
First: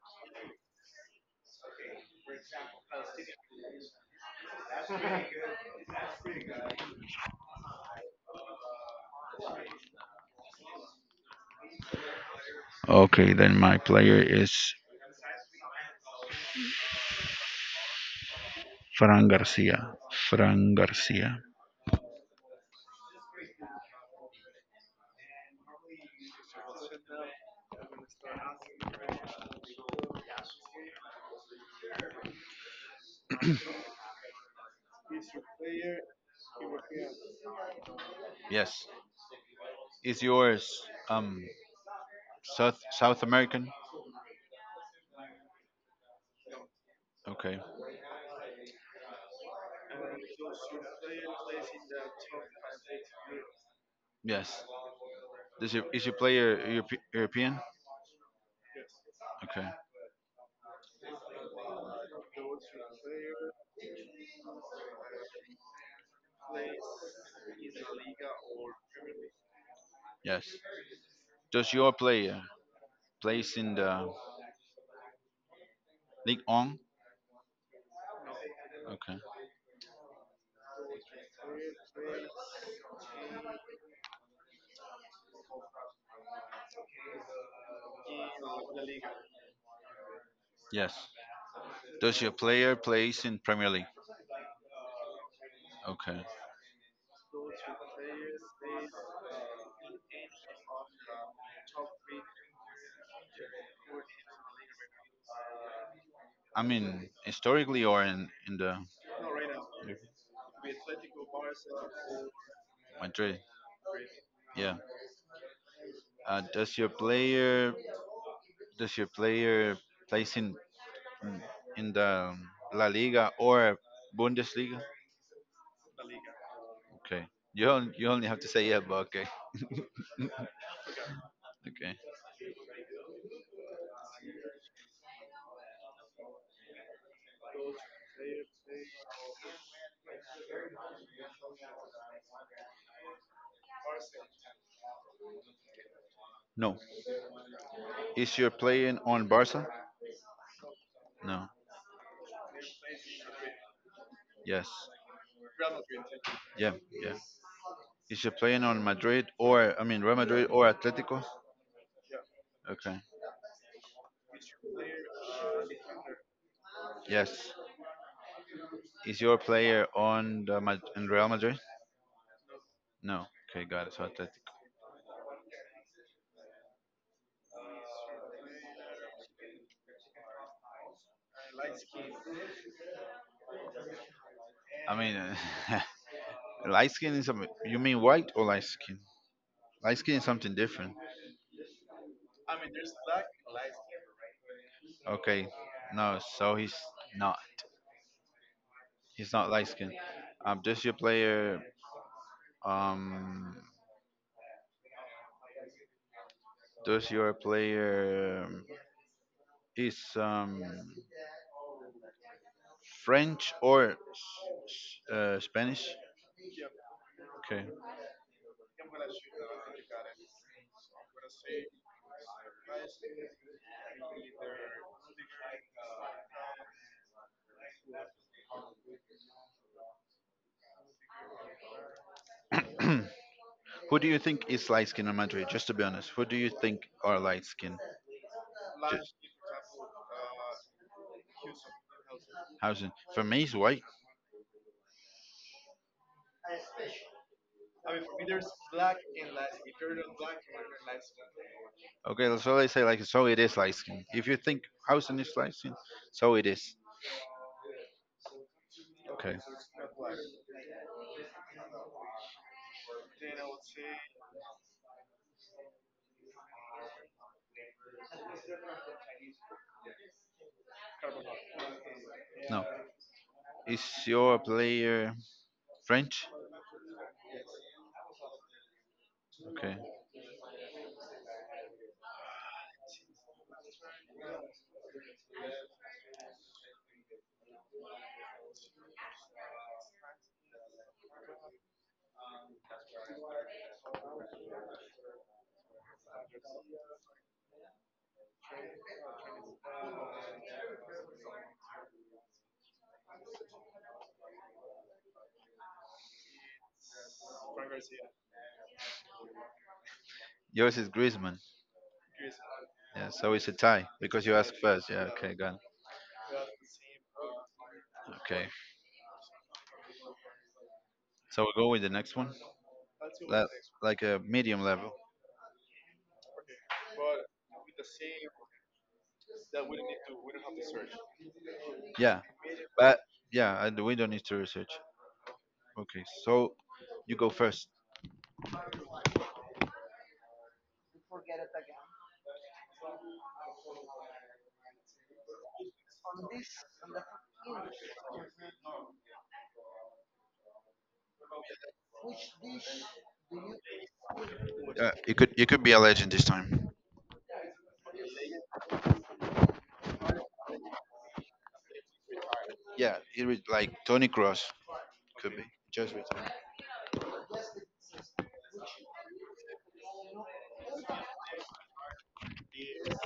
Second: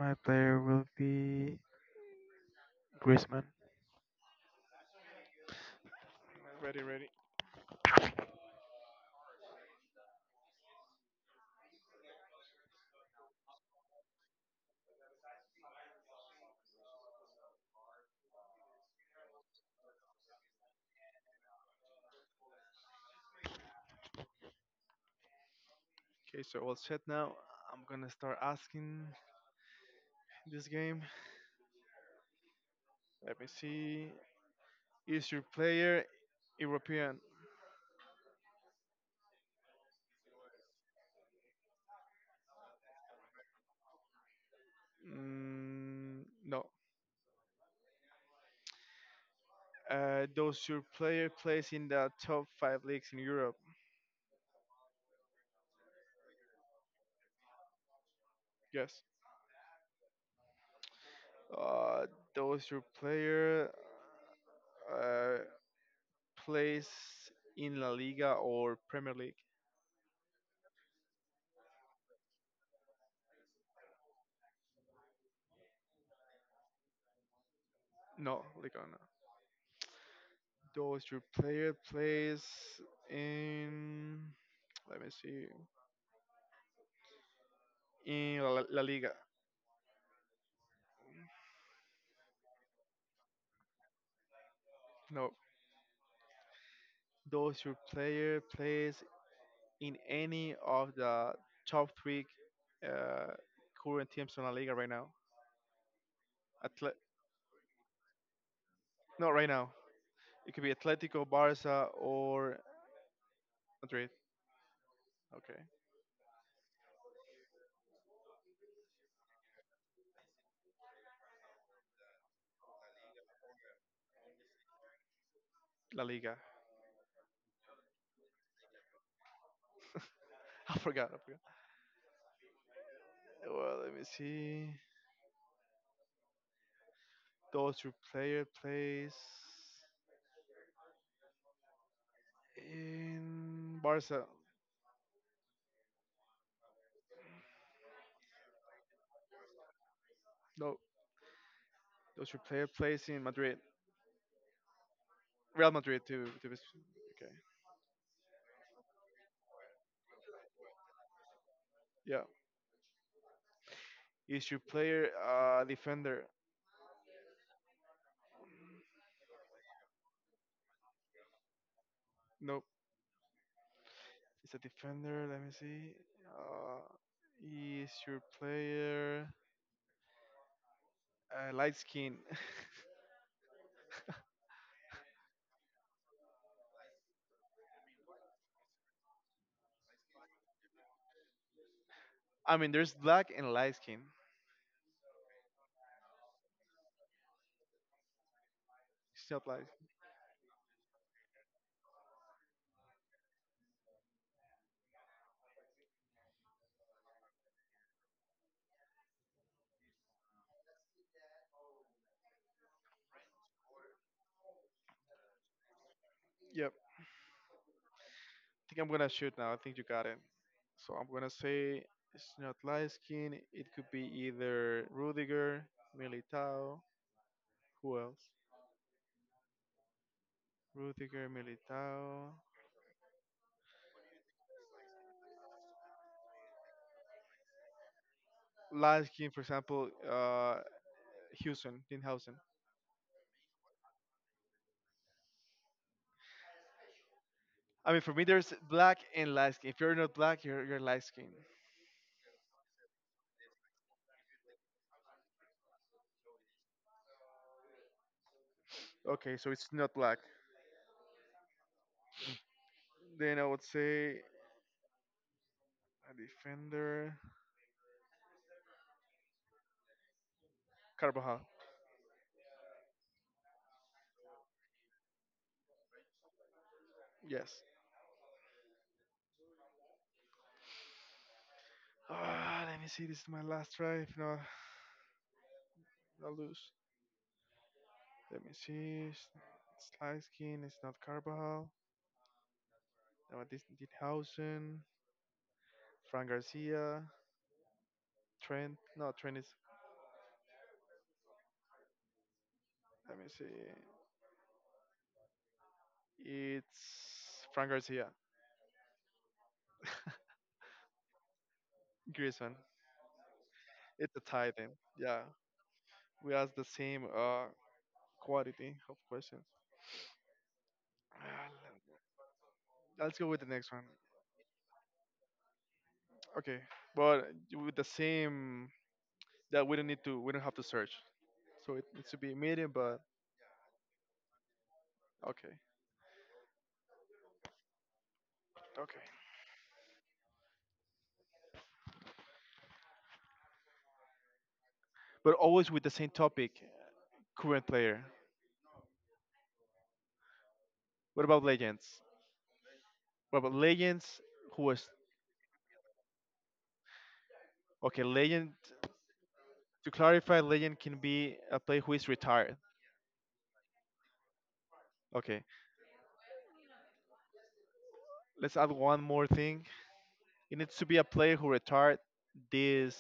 my player will be Griezmann. Ready, ready. Okay, then my player is Fran Garcia. Fran Garcia. Okay, so all set now. I'm gonna start asking this game. Let me see. Is your player European? Yes. Is yours um South American? Mm, no. Okay. Does your player plays in the top five leagues in Europe? Yes. Is your player European? Yes. Okay. Uh, does your player uh, plays in La Liga or Premier League? Yes. Does your player plays in the League On? No, Liga no. Okay. Does your player plays in? Let me see. In La Liga? Yes. Does your player plays in Premier League? No. Okay. Does your player plays in any of the top three uh, current teams in La Liga right now? I Atle- mean, historically or in the not right now. It could be Atletico, Barca, or Madrid? Madrid. Yeah. Okay, Uh, does your player does your player plays in the La Liga or Bundesliga? La Liga. Okay. You only have to say yeah, but okay. I forgot. I forgot. Okay. Well, let me see. Those two player plays in Barca. No. Is your playing on Barca? No, No. those your player plays in Madrid. Yes. Real Madrid, to be Yeah, yeah. okay. Is you playing on Madrid or I mean Real Madrid or Atletico? Yeah, Okay. is your player defender? Yes. Is your player in Real Madrid? No, No. Okay, got it. So Atletico. It's a defender. Let me see. Uh, is your player light skin? I mean, light skin is you mean white or light skin? Light skin is something different. I mean, there's black and light skin. Okay. No. So he's not. He's It's not not light light. skin. Um, does your player um does your player is French or Spanish? Yep. I Okay. think I'm gonna shoot now. I think you got it. So I'm gonna say it's not light skin. It could be either Rudiger, Militao. Who else? Rudiger, Militao. Who do you think is light skin on Madrid? Just to be honest, who do you think are light skin? Light skin, for example, Houston, Dinhausen. Housen. For me, it's white. I mean, for me, there's black and light skin. If you're not black, you're light skin. Okay, that's all I say. Like, so it is light skin. If you think Housen is light skin, so it is. Okay. Okay, so it's not black. Then I would say a defender. Carvajal. No. Is your player French? Yes. Okay. Ah, let me see. This is my last try. If not, I'll lose. Let me see. Slicekin. It's Lyskin. It's not Carvajal. No, this Dinhausen. Frank Garcia. Trent. No, Trent is. Let me see. It's Frank Garcia. Yours is Griezmann. Griezmann. Yeah. So it's a tie It's a because you tie asked then. first. Yeah. Yeah, Okay. Got it. we asked the same Okay. quality of questions. So Ah, we'll go with the next one. Let's go with Le- the next one. like a medium level. Okay, but with the same that we don't need to, we don't have to search. So it needs Yeah. to be a meeting, But but yeah, we don't need to research. okay, Okay, so you go first. okay. But always with the same topic, current player. What about legends? What about legends? Who was It could be a legend this time. okay? Legend. To clarify, legend can be a player who is retired. Yeah, it was like Tony Cross could be Okay, just retired let's add one more thing. It needs to be a player who retired this.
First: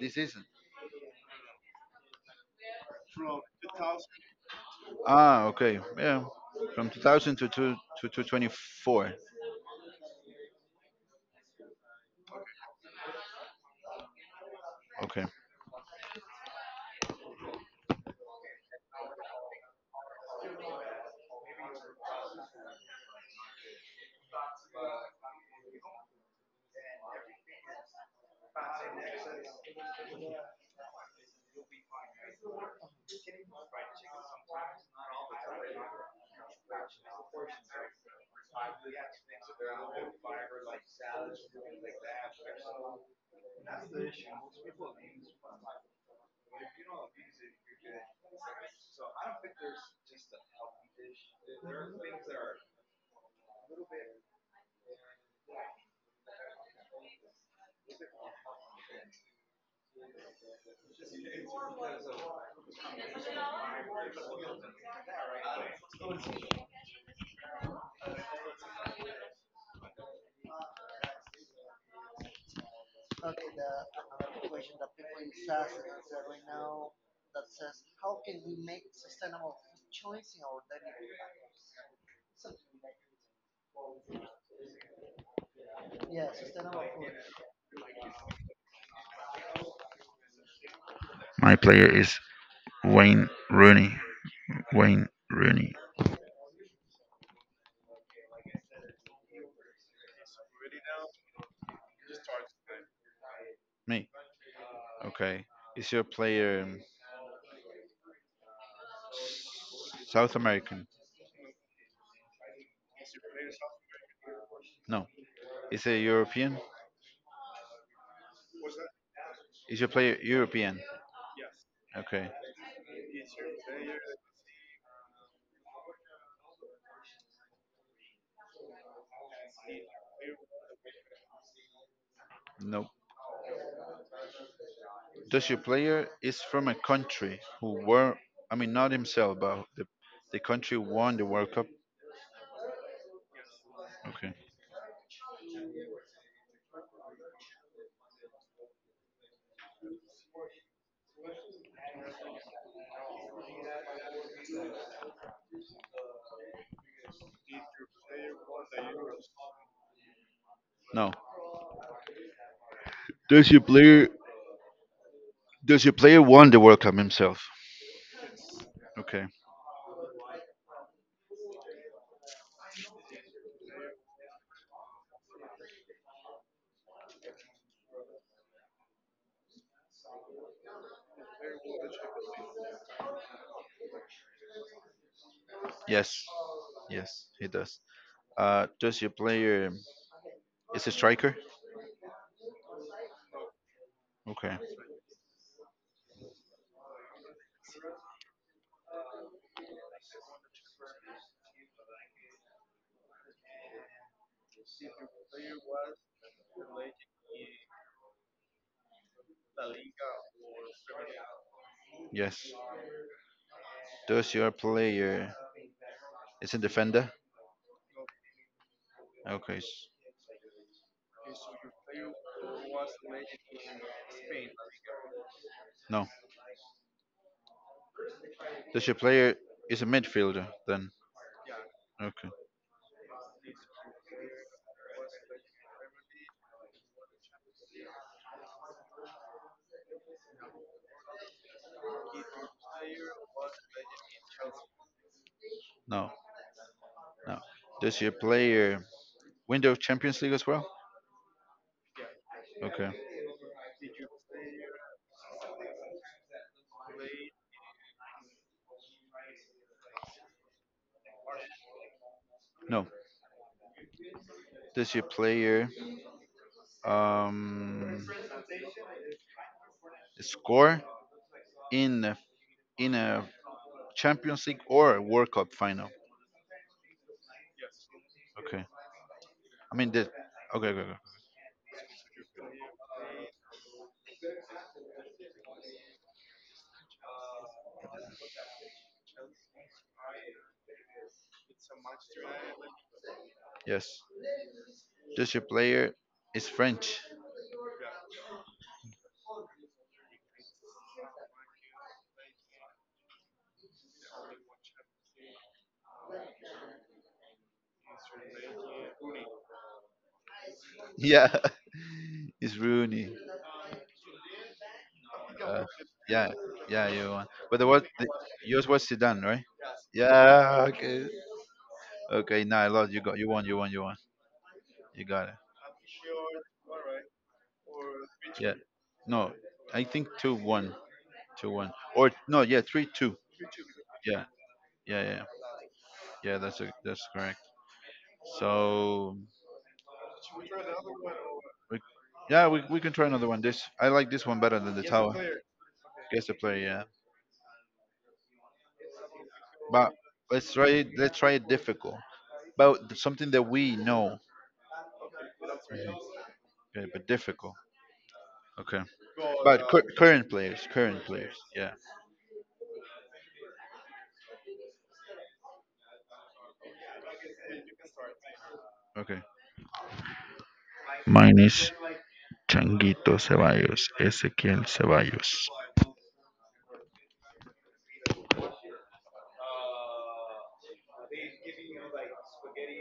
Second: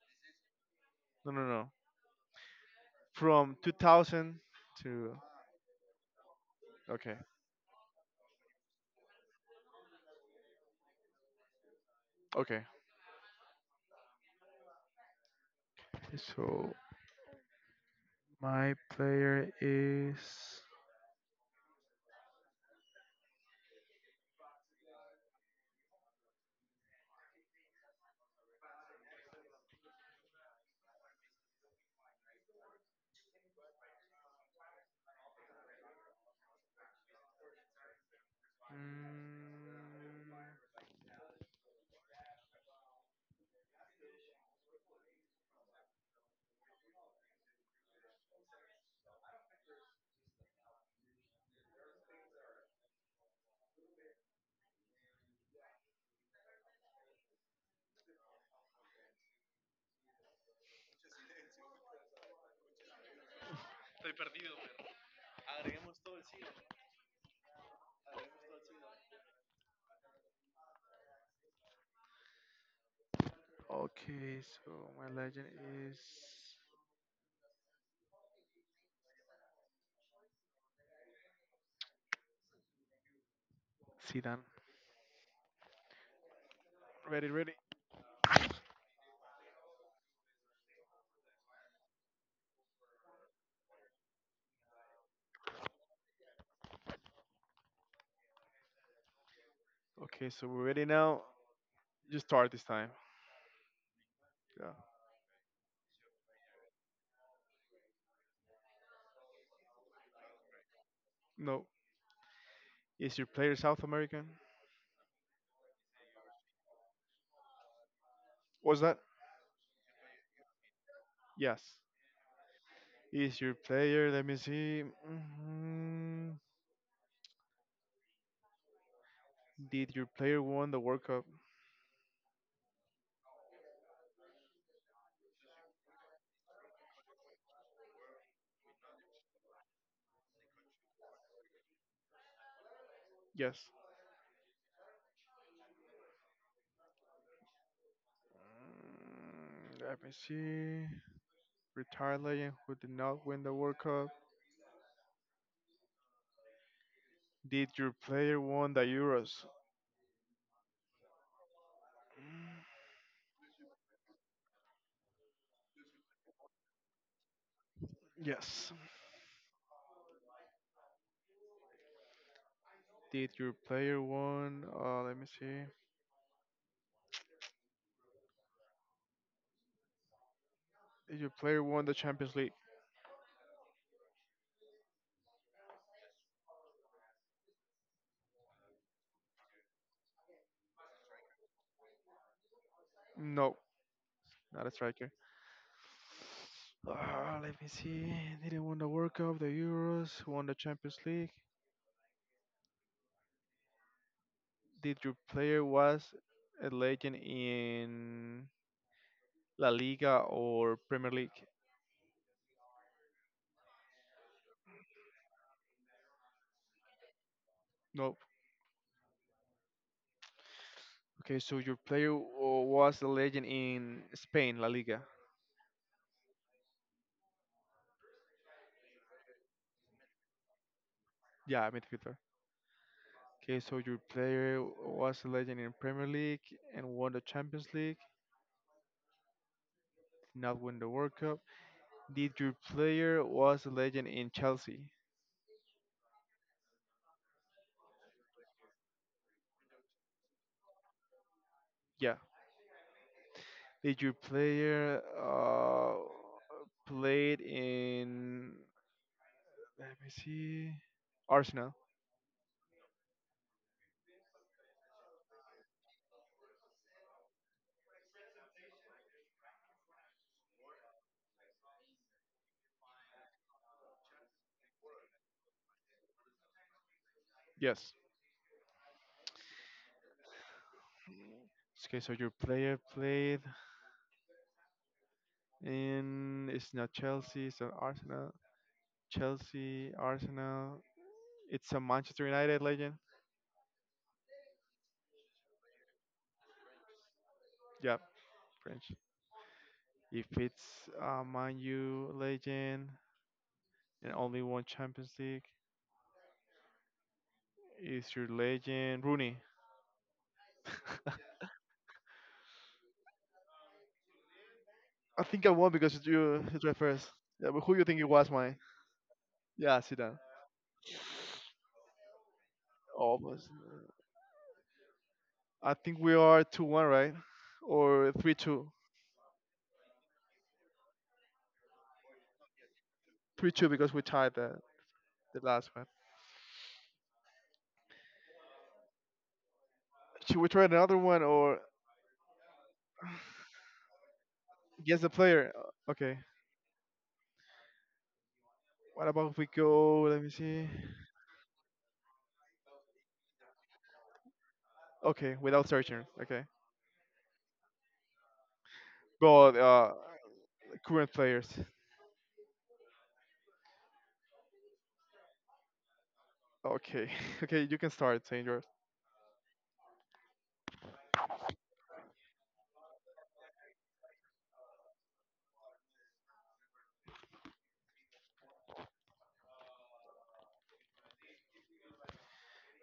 this season. No, no, no. From 2000 to Ah, okay, yeah, from okay, 2000 to 2024. okay. Okay, So My player is. Mm, okay, so my legend is. Zidane. Ready, ready. my player is Wayne Rooney. Wayne Rooney. Okay, so we're ready now. Just start this time. Me. Yeah. Okay, is your player South American? No. Is your player South American? No, is it European? Was that? Is your player European? Yes. Okay, Is your player? Let me see. Did your player won the World Cup? no. Does your player is from a country who were, I mean, not himself, but the country won the World Cup? Yes. Okay. Mm, let me see. Retired legend who did not win the World Cup. Did your player won the Euros? No. Does your player does your player won the World Cup himself? Yes. Okay. Did your player won? Let me see. Did your player won the Champions League? Yes. Yes, he does. Does your player is a striker? No, Okay. not a striker. Let me see. Did he win the World Cup, the Euros, won the Champions League? Did your player was a legend in La Liga or Premier League? Yes. Does your player is a defender? Nope. Okay. Okay, so your player was a legend in Spain, La Liga. No. Does your player is a midfielder then? Yeah, midfielder. Okay. Okay, so your player was a legend in Premier League and won the Champions League, not win the World Cup. Did your player was a legend in Chelsea? No. No. Does your player win the Champions League as well? Yeah. Okay. Did your player played in? Let me see. Arsenal. No, does your player um, score in in a Champions League or a World Cup final? Yes. Okay. I mean, the, okay, okay, okay. Okay, so your player played in. It's not Chelsea. It's not Arsenal. Chelsea, Arsenal. It's a Manchester United legend. Yes. Does your player is French? Yeah, French. If it's a Man U legend and only one Champions League, is your legend Rooney? Yeah, it's Rooney. I think I Uh, won because it's yeah, you tried yeah, first. you won. Yeah, But but the who you what? think it was, mine? Yours was Zidane, right? Yeah, Zidane. Yeah. Okay. Okay. Now I lost. You got. You won. Almost. You won. You won. You got it. I think we are 2-1, right? Or three Yeah. two. No, I think 2-1, 2-1, or no, yeah, 3-2. 3-2 because we Yeah, tied yeah, yeah, yeah. the last one. Yeah, that's correct. So, Should we try another one or we, we can try another one. This I like this one better than the guess the tower. player? Okay. Guess the player, yeah. What about if we But go? Let me let's see. try it. Let's try it difficult. But something that we know. Okay, without Mhm. searching. Okay. Okay, but difficult. Okay. But But current players, current current players. players. Yeah. Okay, okay, you can start saying yours. Okay. Mine is Changuito Ceballos, Ezequiel Ceballos.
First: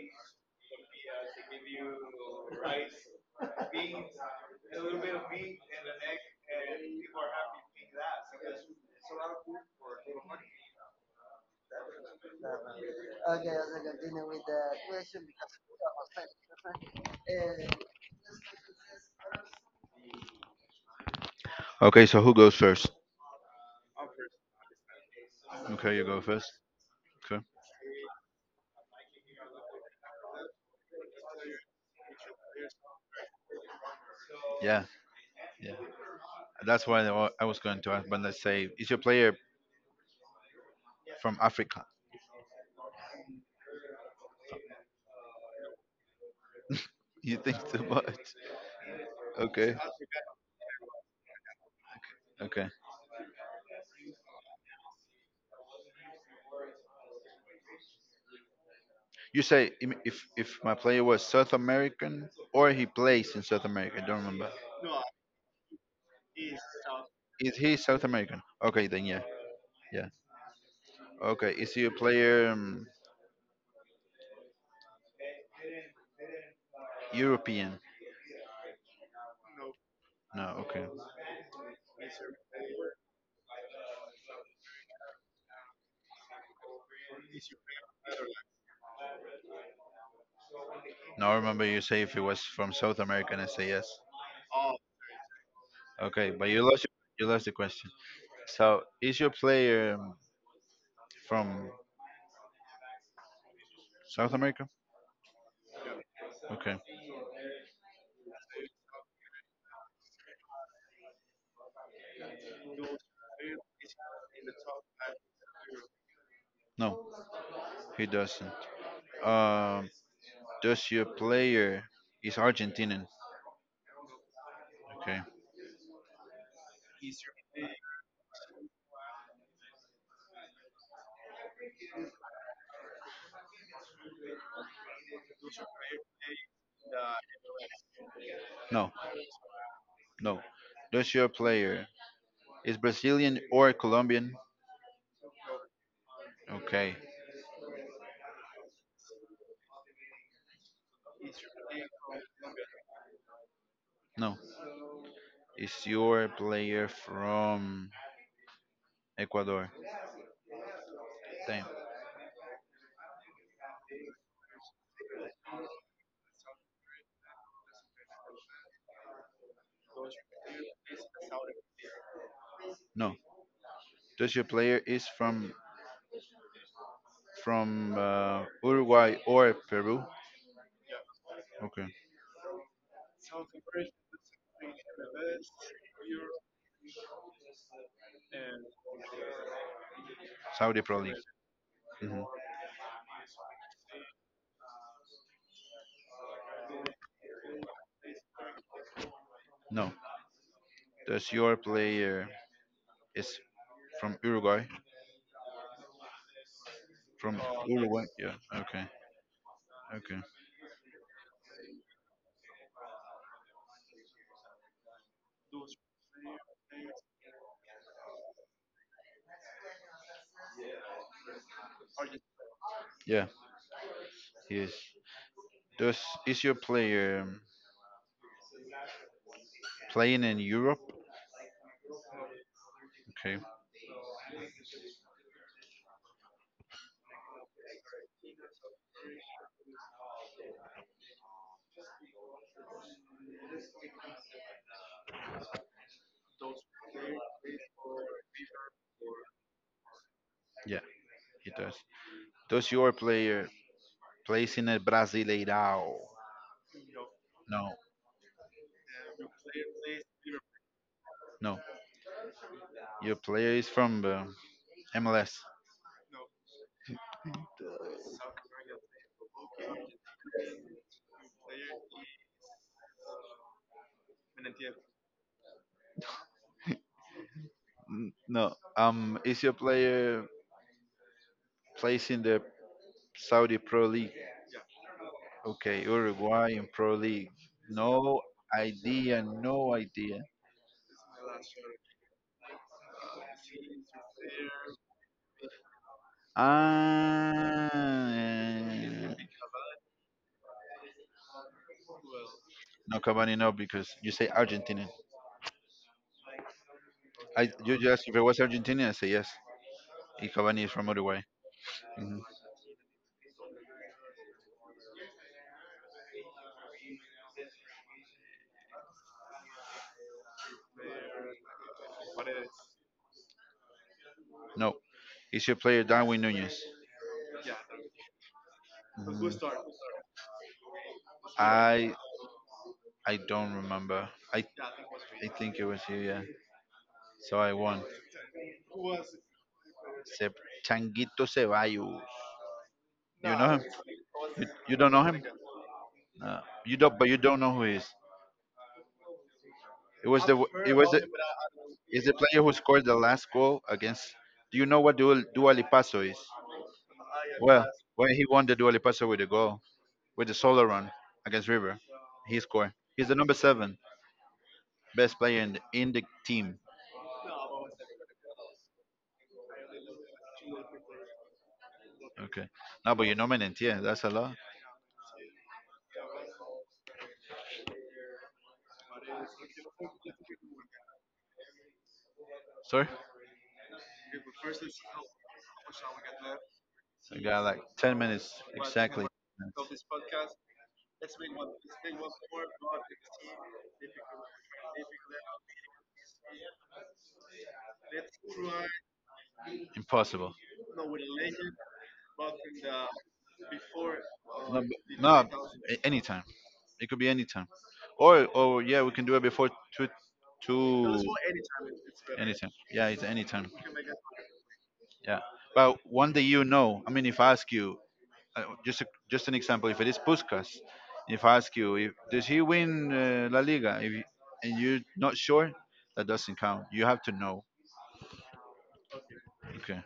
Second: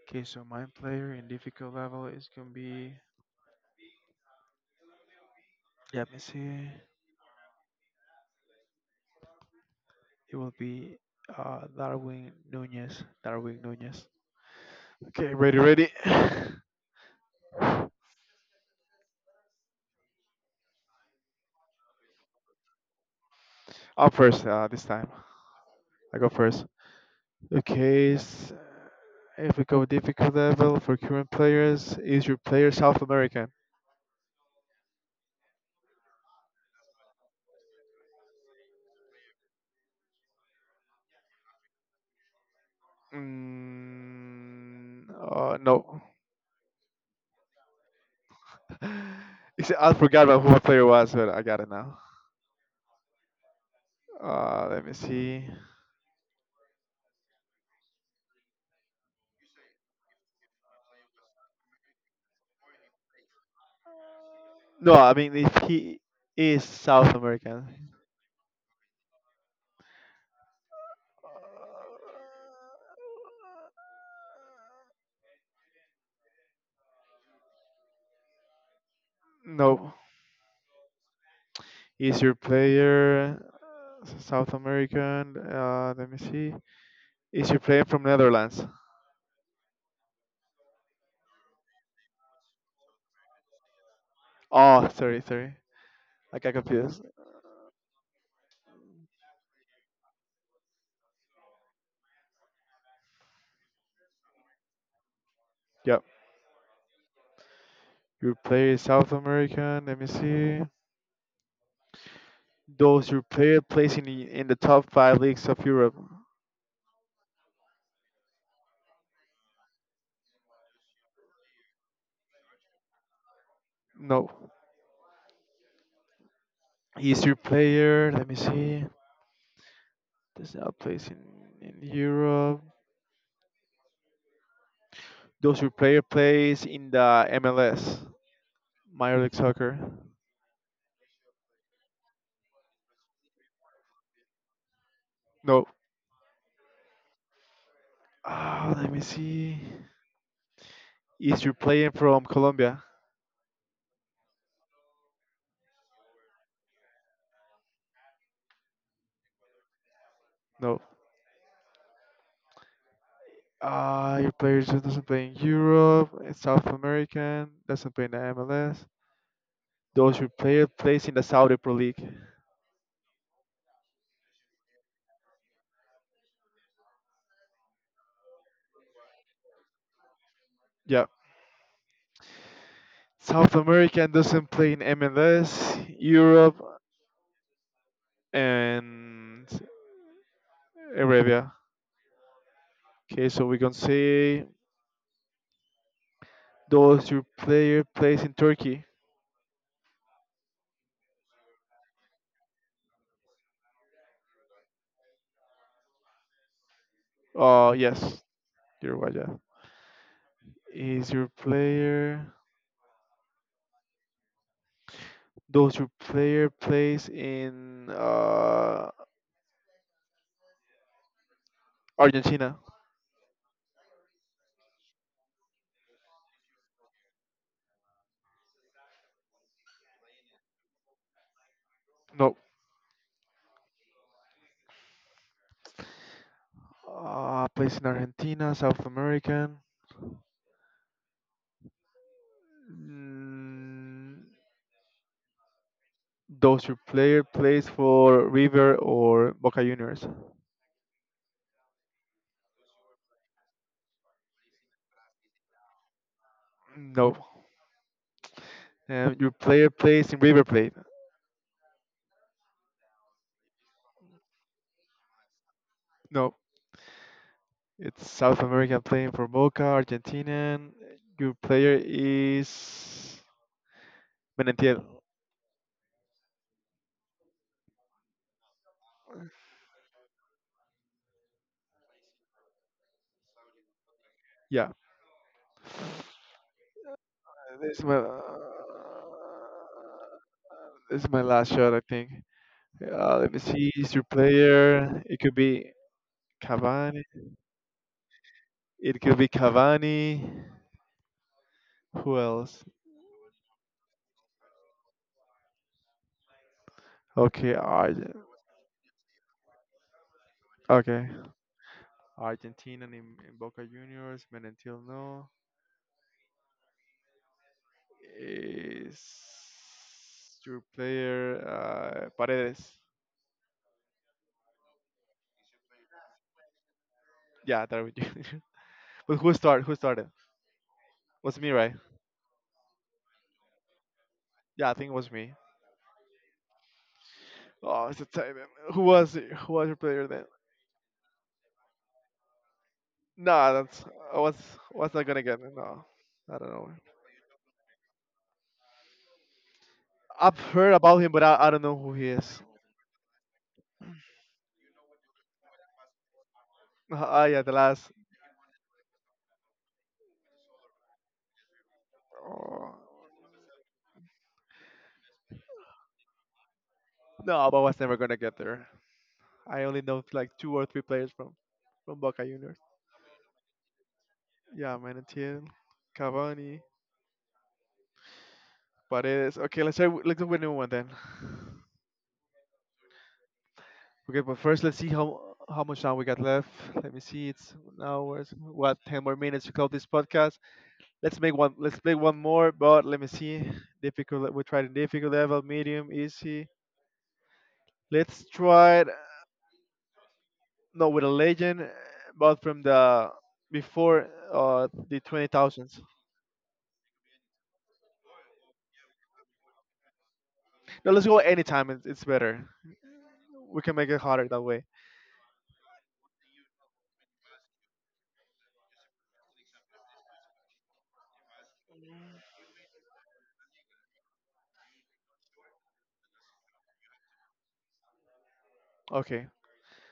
Okay, so my player in difficult level is gonna be. Let me see. It will be Darwin Nunez. Darwin Nunez. Okay, ready, ready. I'm Okay. So who goes first? first this time. Okay, you I go go first. first. Okay. Okay, if we go difficult level for current players, is your player South American? Yeah. Yeah. That's why I was going to ask, but let's say, is your player from Africa? No. You think too much. Okay, Except I forgot about who my player was, but I got it now. okay. Let me see. If my player was South American or he plays in South America. I don't remember. No, I mean if he is South Is he American. South American? Okay, then yeah, yeah. Okay, is your player European? No. No, okay. Is your player South American? Let me see. Is your player from Netherlands? No, I remember you say if he was from South America, and I say yes. Oh, sorry, sorry. Okay, I but got confused. you lost the question. So is your player from South America? Yep. Okay, Your player is South American. Let me see. Does your player plays in in the top five leagues of Europe? no, he doesn't. Um, does your player is Argentinian? No. Okay. Is your player? Let me see. Does not place in Europe. Those your player plays in the MLS, No, Major League Soccer? no. Does your player is Brazilian or Colombian? No. Okay. Ah, let me see. Is your player from Colombia? No. Is your player from Ecuador? No. Damn. Ah, your player just doesn't play in Europe, South American, doesn't play in the MLS. Those your player plays in the Saudi Pro League? No. Does your player is from Uruguay or Peru? Yeah. Okay. South American doesn't play in MLS, Europe, and Saudi Pro League. Arabia. Mhm. Okay, so we can say, those your player plays in Turkey? No. Does your player is from Uruguay? From Uruguay? Yes, Yeah. Okay. Uruguay, yeah. Okay. Is your player does your player plays in Argentina? Yeah. He is. Does is your player playing in Europe? No. Okay. Plays in Argentina, South American. Mm, does your player plays for River or Boca Juniors? Yeah, he does. Does your player plays in a Brasileirao? No. No, And your player plays in River Plate? no. Your player is from the MLS. No. It's South American playing for Boca, Argentinian. Your player is Menentiel. No. Is your player plays in the Saudi Pro League? Yeah. Okay, Uruguayan Pro League. This is my No idea. No idea. this is my last shot, I think. Let me see, Is your player. It could be Cavani. Ah, It could be eh, Cavani. Who else? no, Cavani, no, because you say Argentina. Okay, I you just Argent. if it was Argentina, I say yes. And Cavani is from Okay, Uruguay. hmm Argentina in Boca Juniors. Menentil no. Is your player Paredes? No, is your player Darwin Nunez? Yeah, that would do. But who started? Who started? Was me, right? I I don't remember. I Yeah, I think it was me. I think it was you, yeah. So I Oh, won. it's a time. Who was it? Who was your player then? Se- Changuito Ceballos. Do No, you know him? that's I You was don't not know gonna him? get it. No, I No. don't know. You don't, but you don't know who he is. It was I've the heard it was about the him, but I don't know who he is the is. player who scored the last goal against. Do you know what Dua Lipazo is? Ah, yeah, the Well, last. when he won the Dua Lipazo with a goal with the solo run against River, he Oh, scored. He's the number seven. Best player in the team. no, but I was never gonna get there. I only know like two or three players from Boca Okay. Juniors. No, but you nominate, yeah, that's a lot. Yeah, Manatiel, Cavani, Paredes. Okay, let's try. Let's go with a new one then. Sorry? Okay, but first let's see how much time we got left. Let me So you see. got It's like now 10 hour. minutes What ten exactly. more minutes to close this podcast? Let's make one. Let's play one more. But let me see. Difficult. We tried in difficult level, medium, easy. Let's try. It, Impossible. No, with a legend, but from the No, before but- the no 20 thousands. a- anytime. It could be anytime. Or yeah, we can do it before two, No, let's two. go anytime. It's better. Anytime. Yeah, it's anytime. We can make it harder that way. Yeah. But one day you know. I mean, if I ask you, just just an example, if it is Puskas, if I ask you, if, does he win La Liga, if you, and you're not sure, that doesn't count. You have to know. Okay. Okay.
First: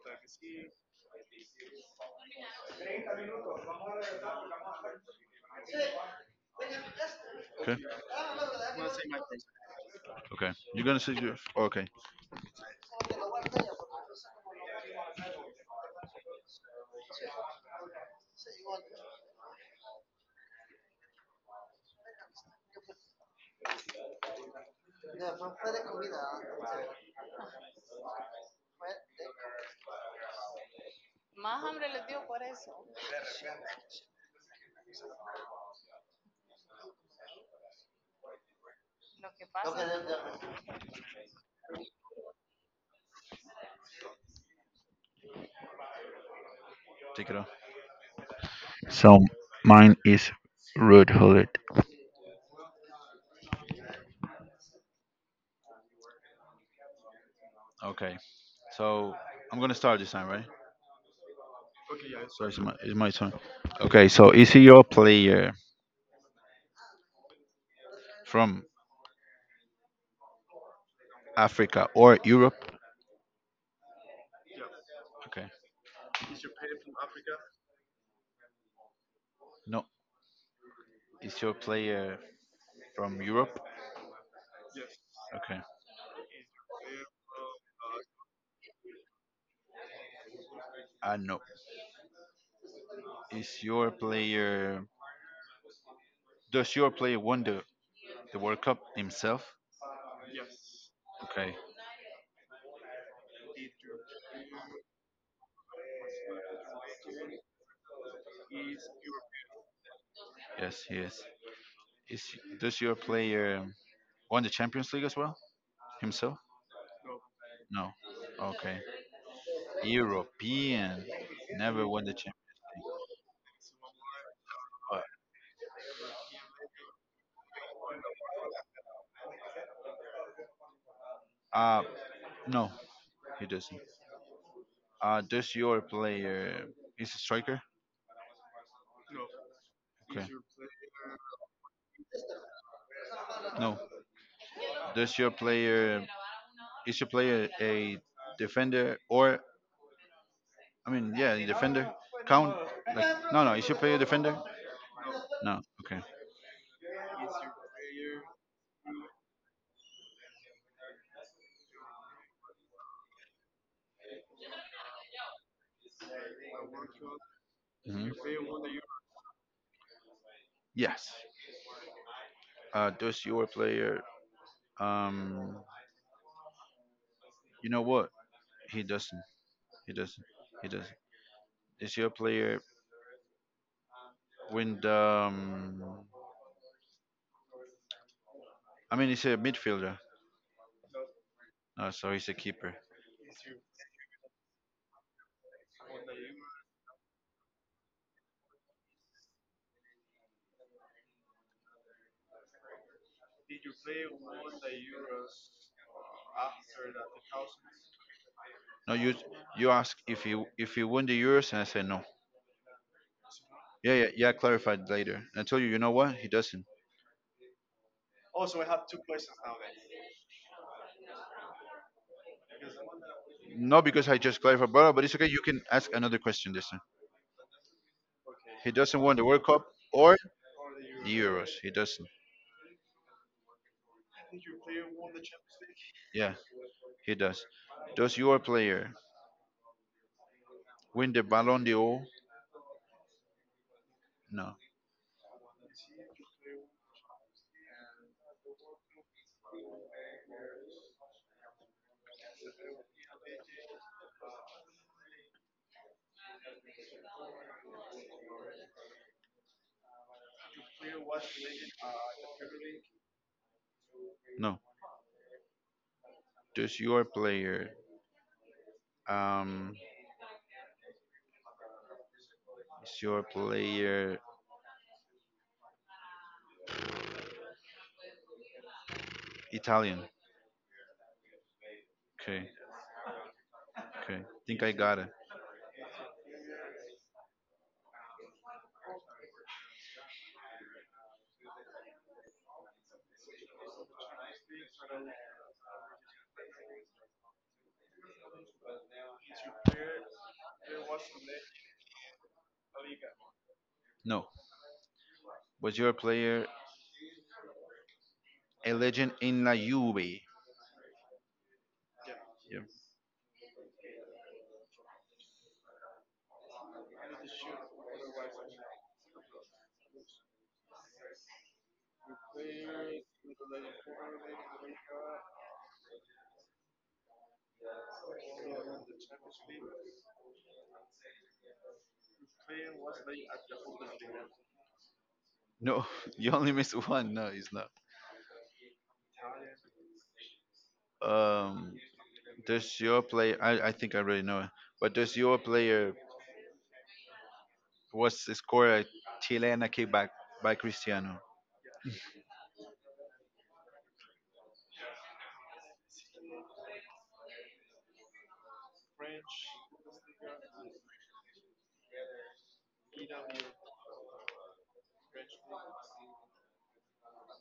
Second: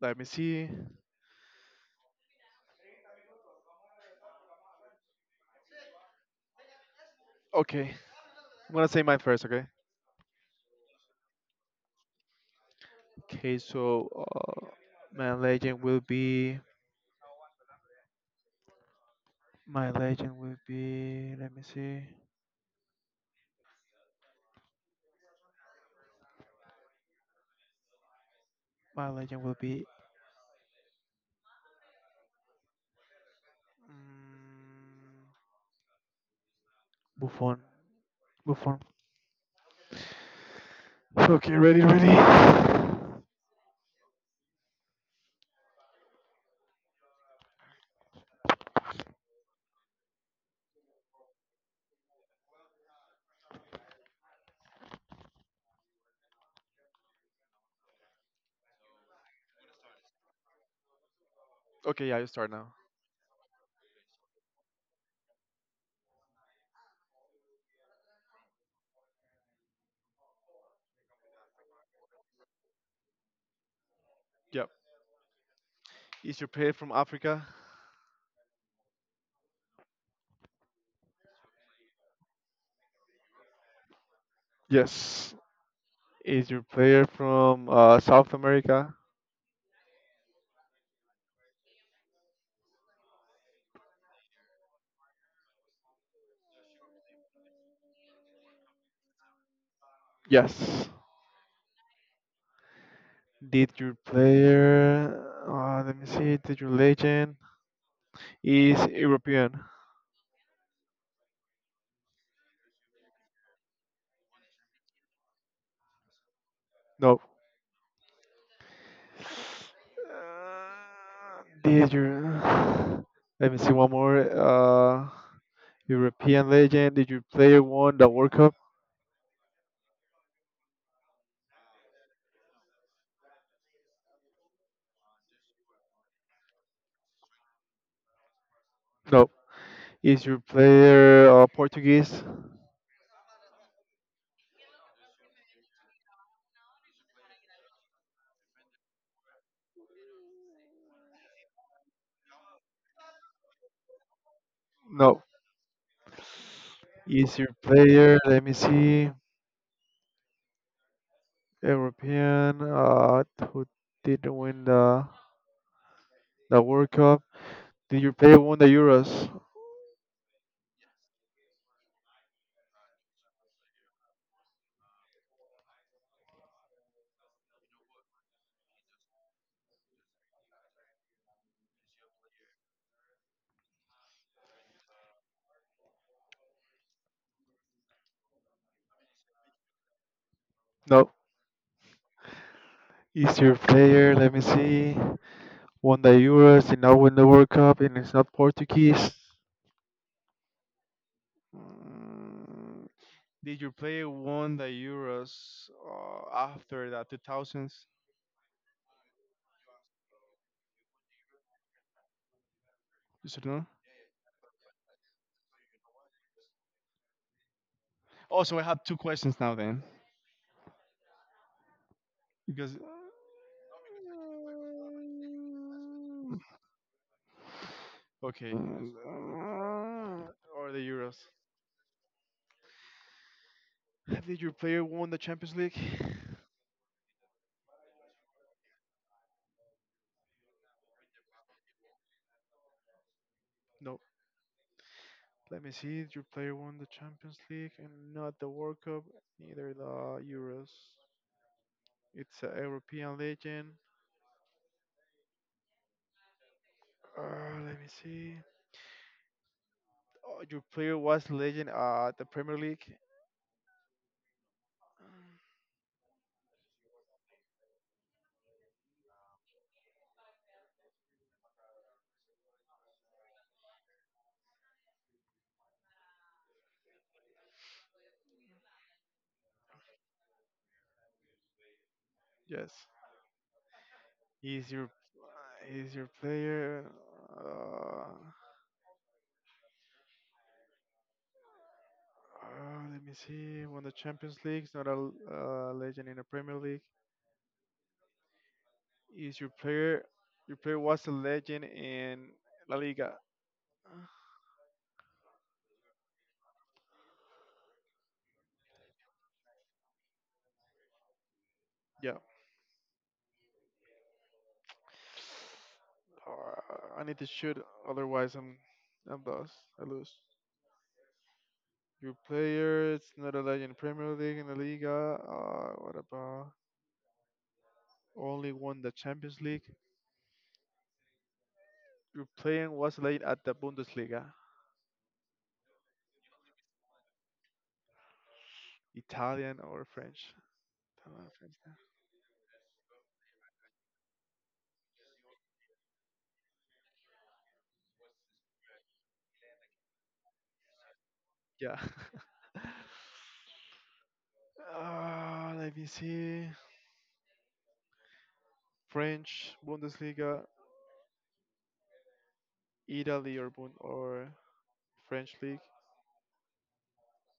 Let me see. Okay. Okay. I'm gonna say mine first. Okay. Okay. You're gonna say your- okay. Okay. So my legend will be. My legend will be. Let me see. My legend will be. mm, Buffon. Move on. Okay, ready, ready. Take it off. So mine is Rude Hullet. Okay. So I'm gonna start this time, right? Okay, yeah, you So start it's now. My turn. Okay. So is your player from Africa or Europe? Yep. Okay. Is your player from Africa? No. Is your player from Europe? Yes. Okay. Is your player from South America? No. Is your player does your player won the World Cup himself? Yes. Okay. Did your player? Let me see. Did your legend is European? Yes, he is. Is does your player won the Champions League as well himself? No. No. Okay. Uh, European never Did won the Champions your? League. Let me see one more. European legend. Did your player won the World Cup? Uh, uh no, he doesn't. Does your player is a striker? No. Okay. Is your player Portuguese? No. Does your player is your player a defender or I mean, yeah, the defender count. Like, no, no, is your player a defender. No. No, okay. Easier player. Let me see. European. Who didn't win the World Cup? Did hmm your player won the Euros? Yes. Does your player? Um, you know what? He doesn't. He doesn't. He doesn't. Is your player win the? I mean, he's a midfielder. No. No, so he's a keeper. Easier player. Let me see. Won the Euros. Did not win the World Cup, and it's not Portuguese. Mm, Did your player won the Euros after the 2000s? No, you ask if he won the Euros, and I say no. You should know. Yeah, yeah, yeah. Clarified later. I told you. You know what? He doesn't. Oh, so I have two questions now then, because. No, because I just clarified, brother. But it's okay. You can ask another question this time. Okay. He doesn't win the World Cup, or Or the Euros. Euros. He doesn't. Did your player won the Champions League? Yeah, he does. Does your player win the Ballon d'Or? No. No, Let me see. Did your player won the Champions League and not the World Cup, neither the Euros. It's a European legend. Uh, let me see. Oh, your player was legend at the Premier League. no. Does your player um is your player Italian? Okay, Yes. okay. Think I He's your got it. he's your player. Uh, let me see. Won the Champions League. He's not a legend in the Premier League. Is your player was a legend in La Liga. No. Was your player a legend in La Juve? Yeah. Yeah. I need to shoot, otherwise I'm lost. I lose. Your player it's not a legend in Premier League in La Liga. What about only won the Champions League? Your player was a legend at the Bundesliga, No, you only missed one. No, he's not. Italian or French. Italian, French, Um, does your player? I think I already know it. But does your player was scored a Chilean kickback by Cristiano? Yeah. Yeah. Let me see. French Bundesliga, Italy or Bund or French league.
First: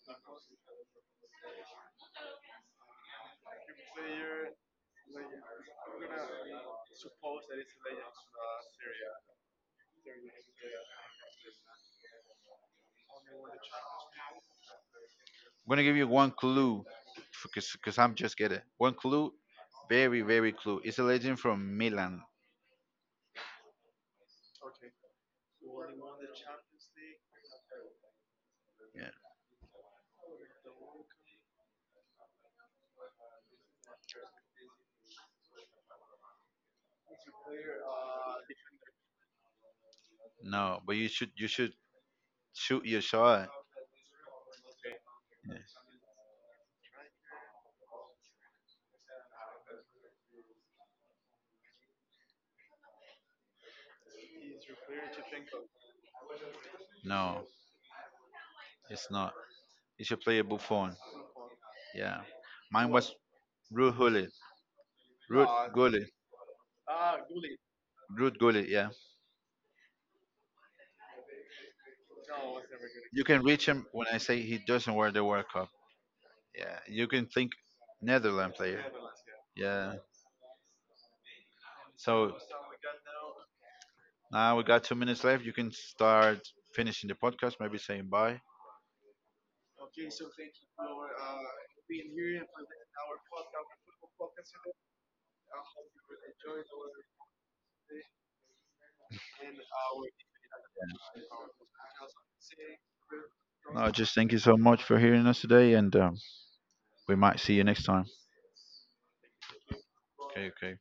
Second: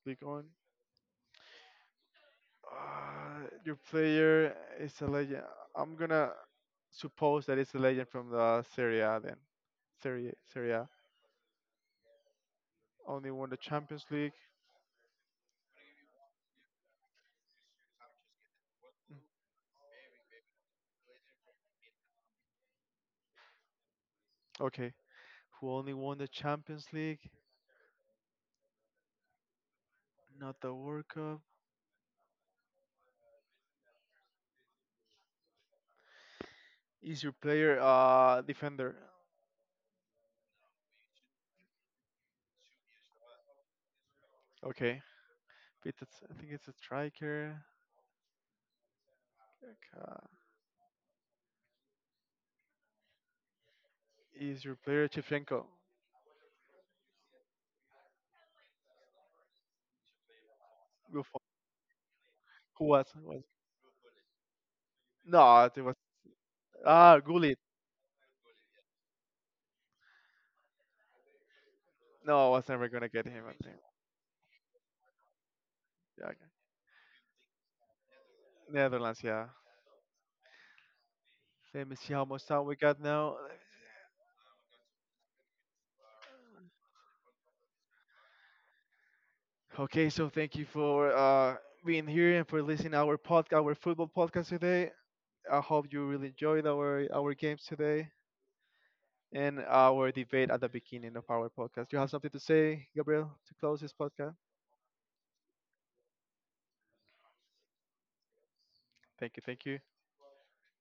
Click on. Your player is a legend. I'm gonna suppose that it's a legend from the Serie A then. Serie Serie A. Only won the Champions League. I'm gonna give you one clue, because I'm just getting one Mm, clue, very clue. It's a legend from Milan. Okay. Who only won the Champions League? Yeah. Not the World Cup. Is your player defender? No, but you should shoot your shot. Okay. Yeah. It's- I think it's a striker. Uh, Is your player Chevchenko? No, it's not. You should play a Buffon. Buffon. Yeah. Who Mine was was? Was Ruud Gullit. Ruud no, it was Gullit. ah Gullit. Ruud Gullit. Yeah. No, I was never gonna You get can him. I reach think. him when I say he doesn't wear the World Cup. Yeah, Yeah. You can think Netherlands player. Netherlands, yeah. Yeah. Let me see how So much time we got now. now we got 2 minutes left. You can start finishing the podcast. Maybe saying bye. Okay, so thank you for being here and for listening our football podcast today. I hope you really enjoyed our games today and our debate at the beginning of our podcast. Do You have something to say, Gabriel, to close No, this just thank podcast? you so much for hearing us today, and we might see you next time. Thank you, thank you. Okay, okay.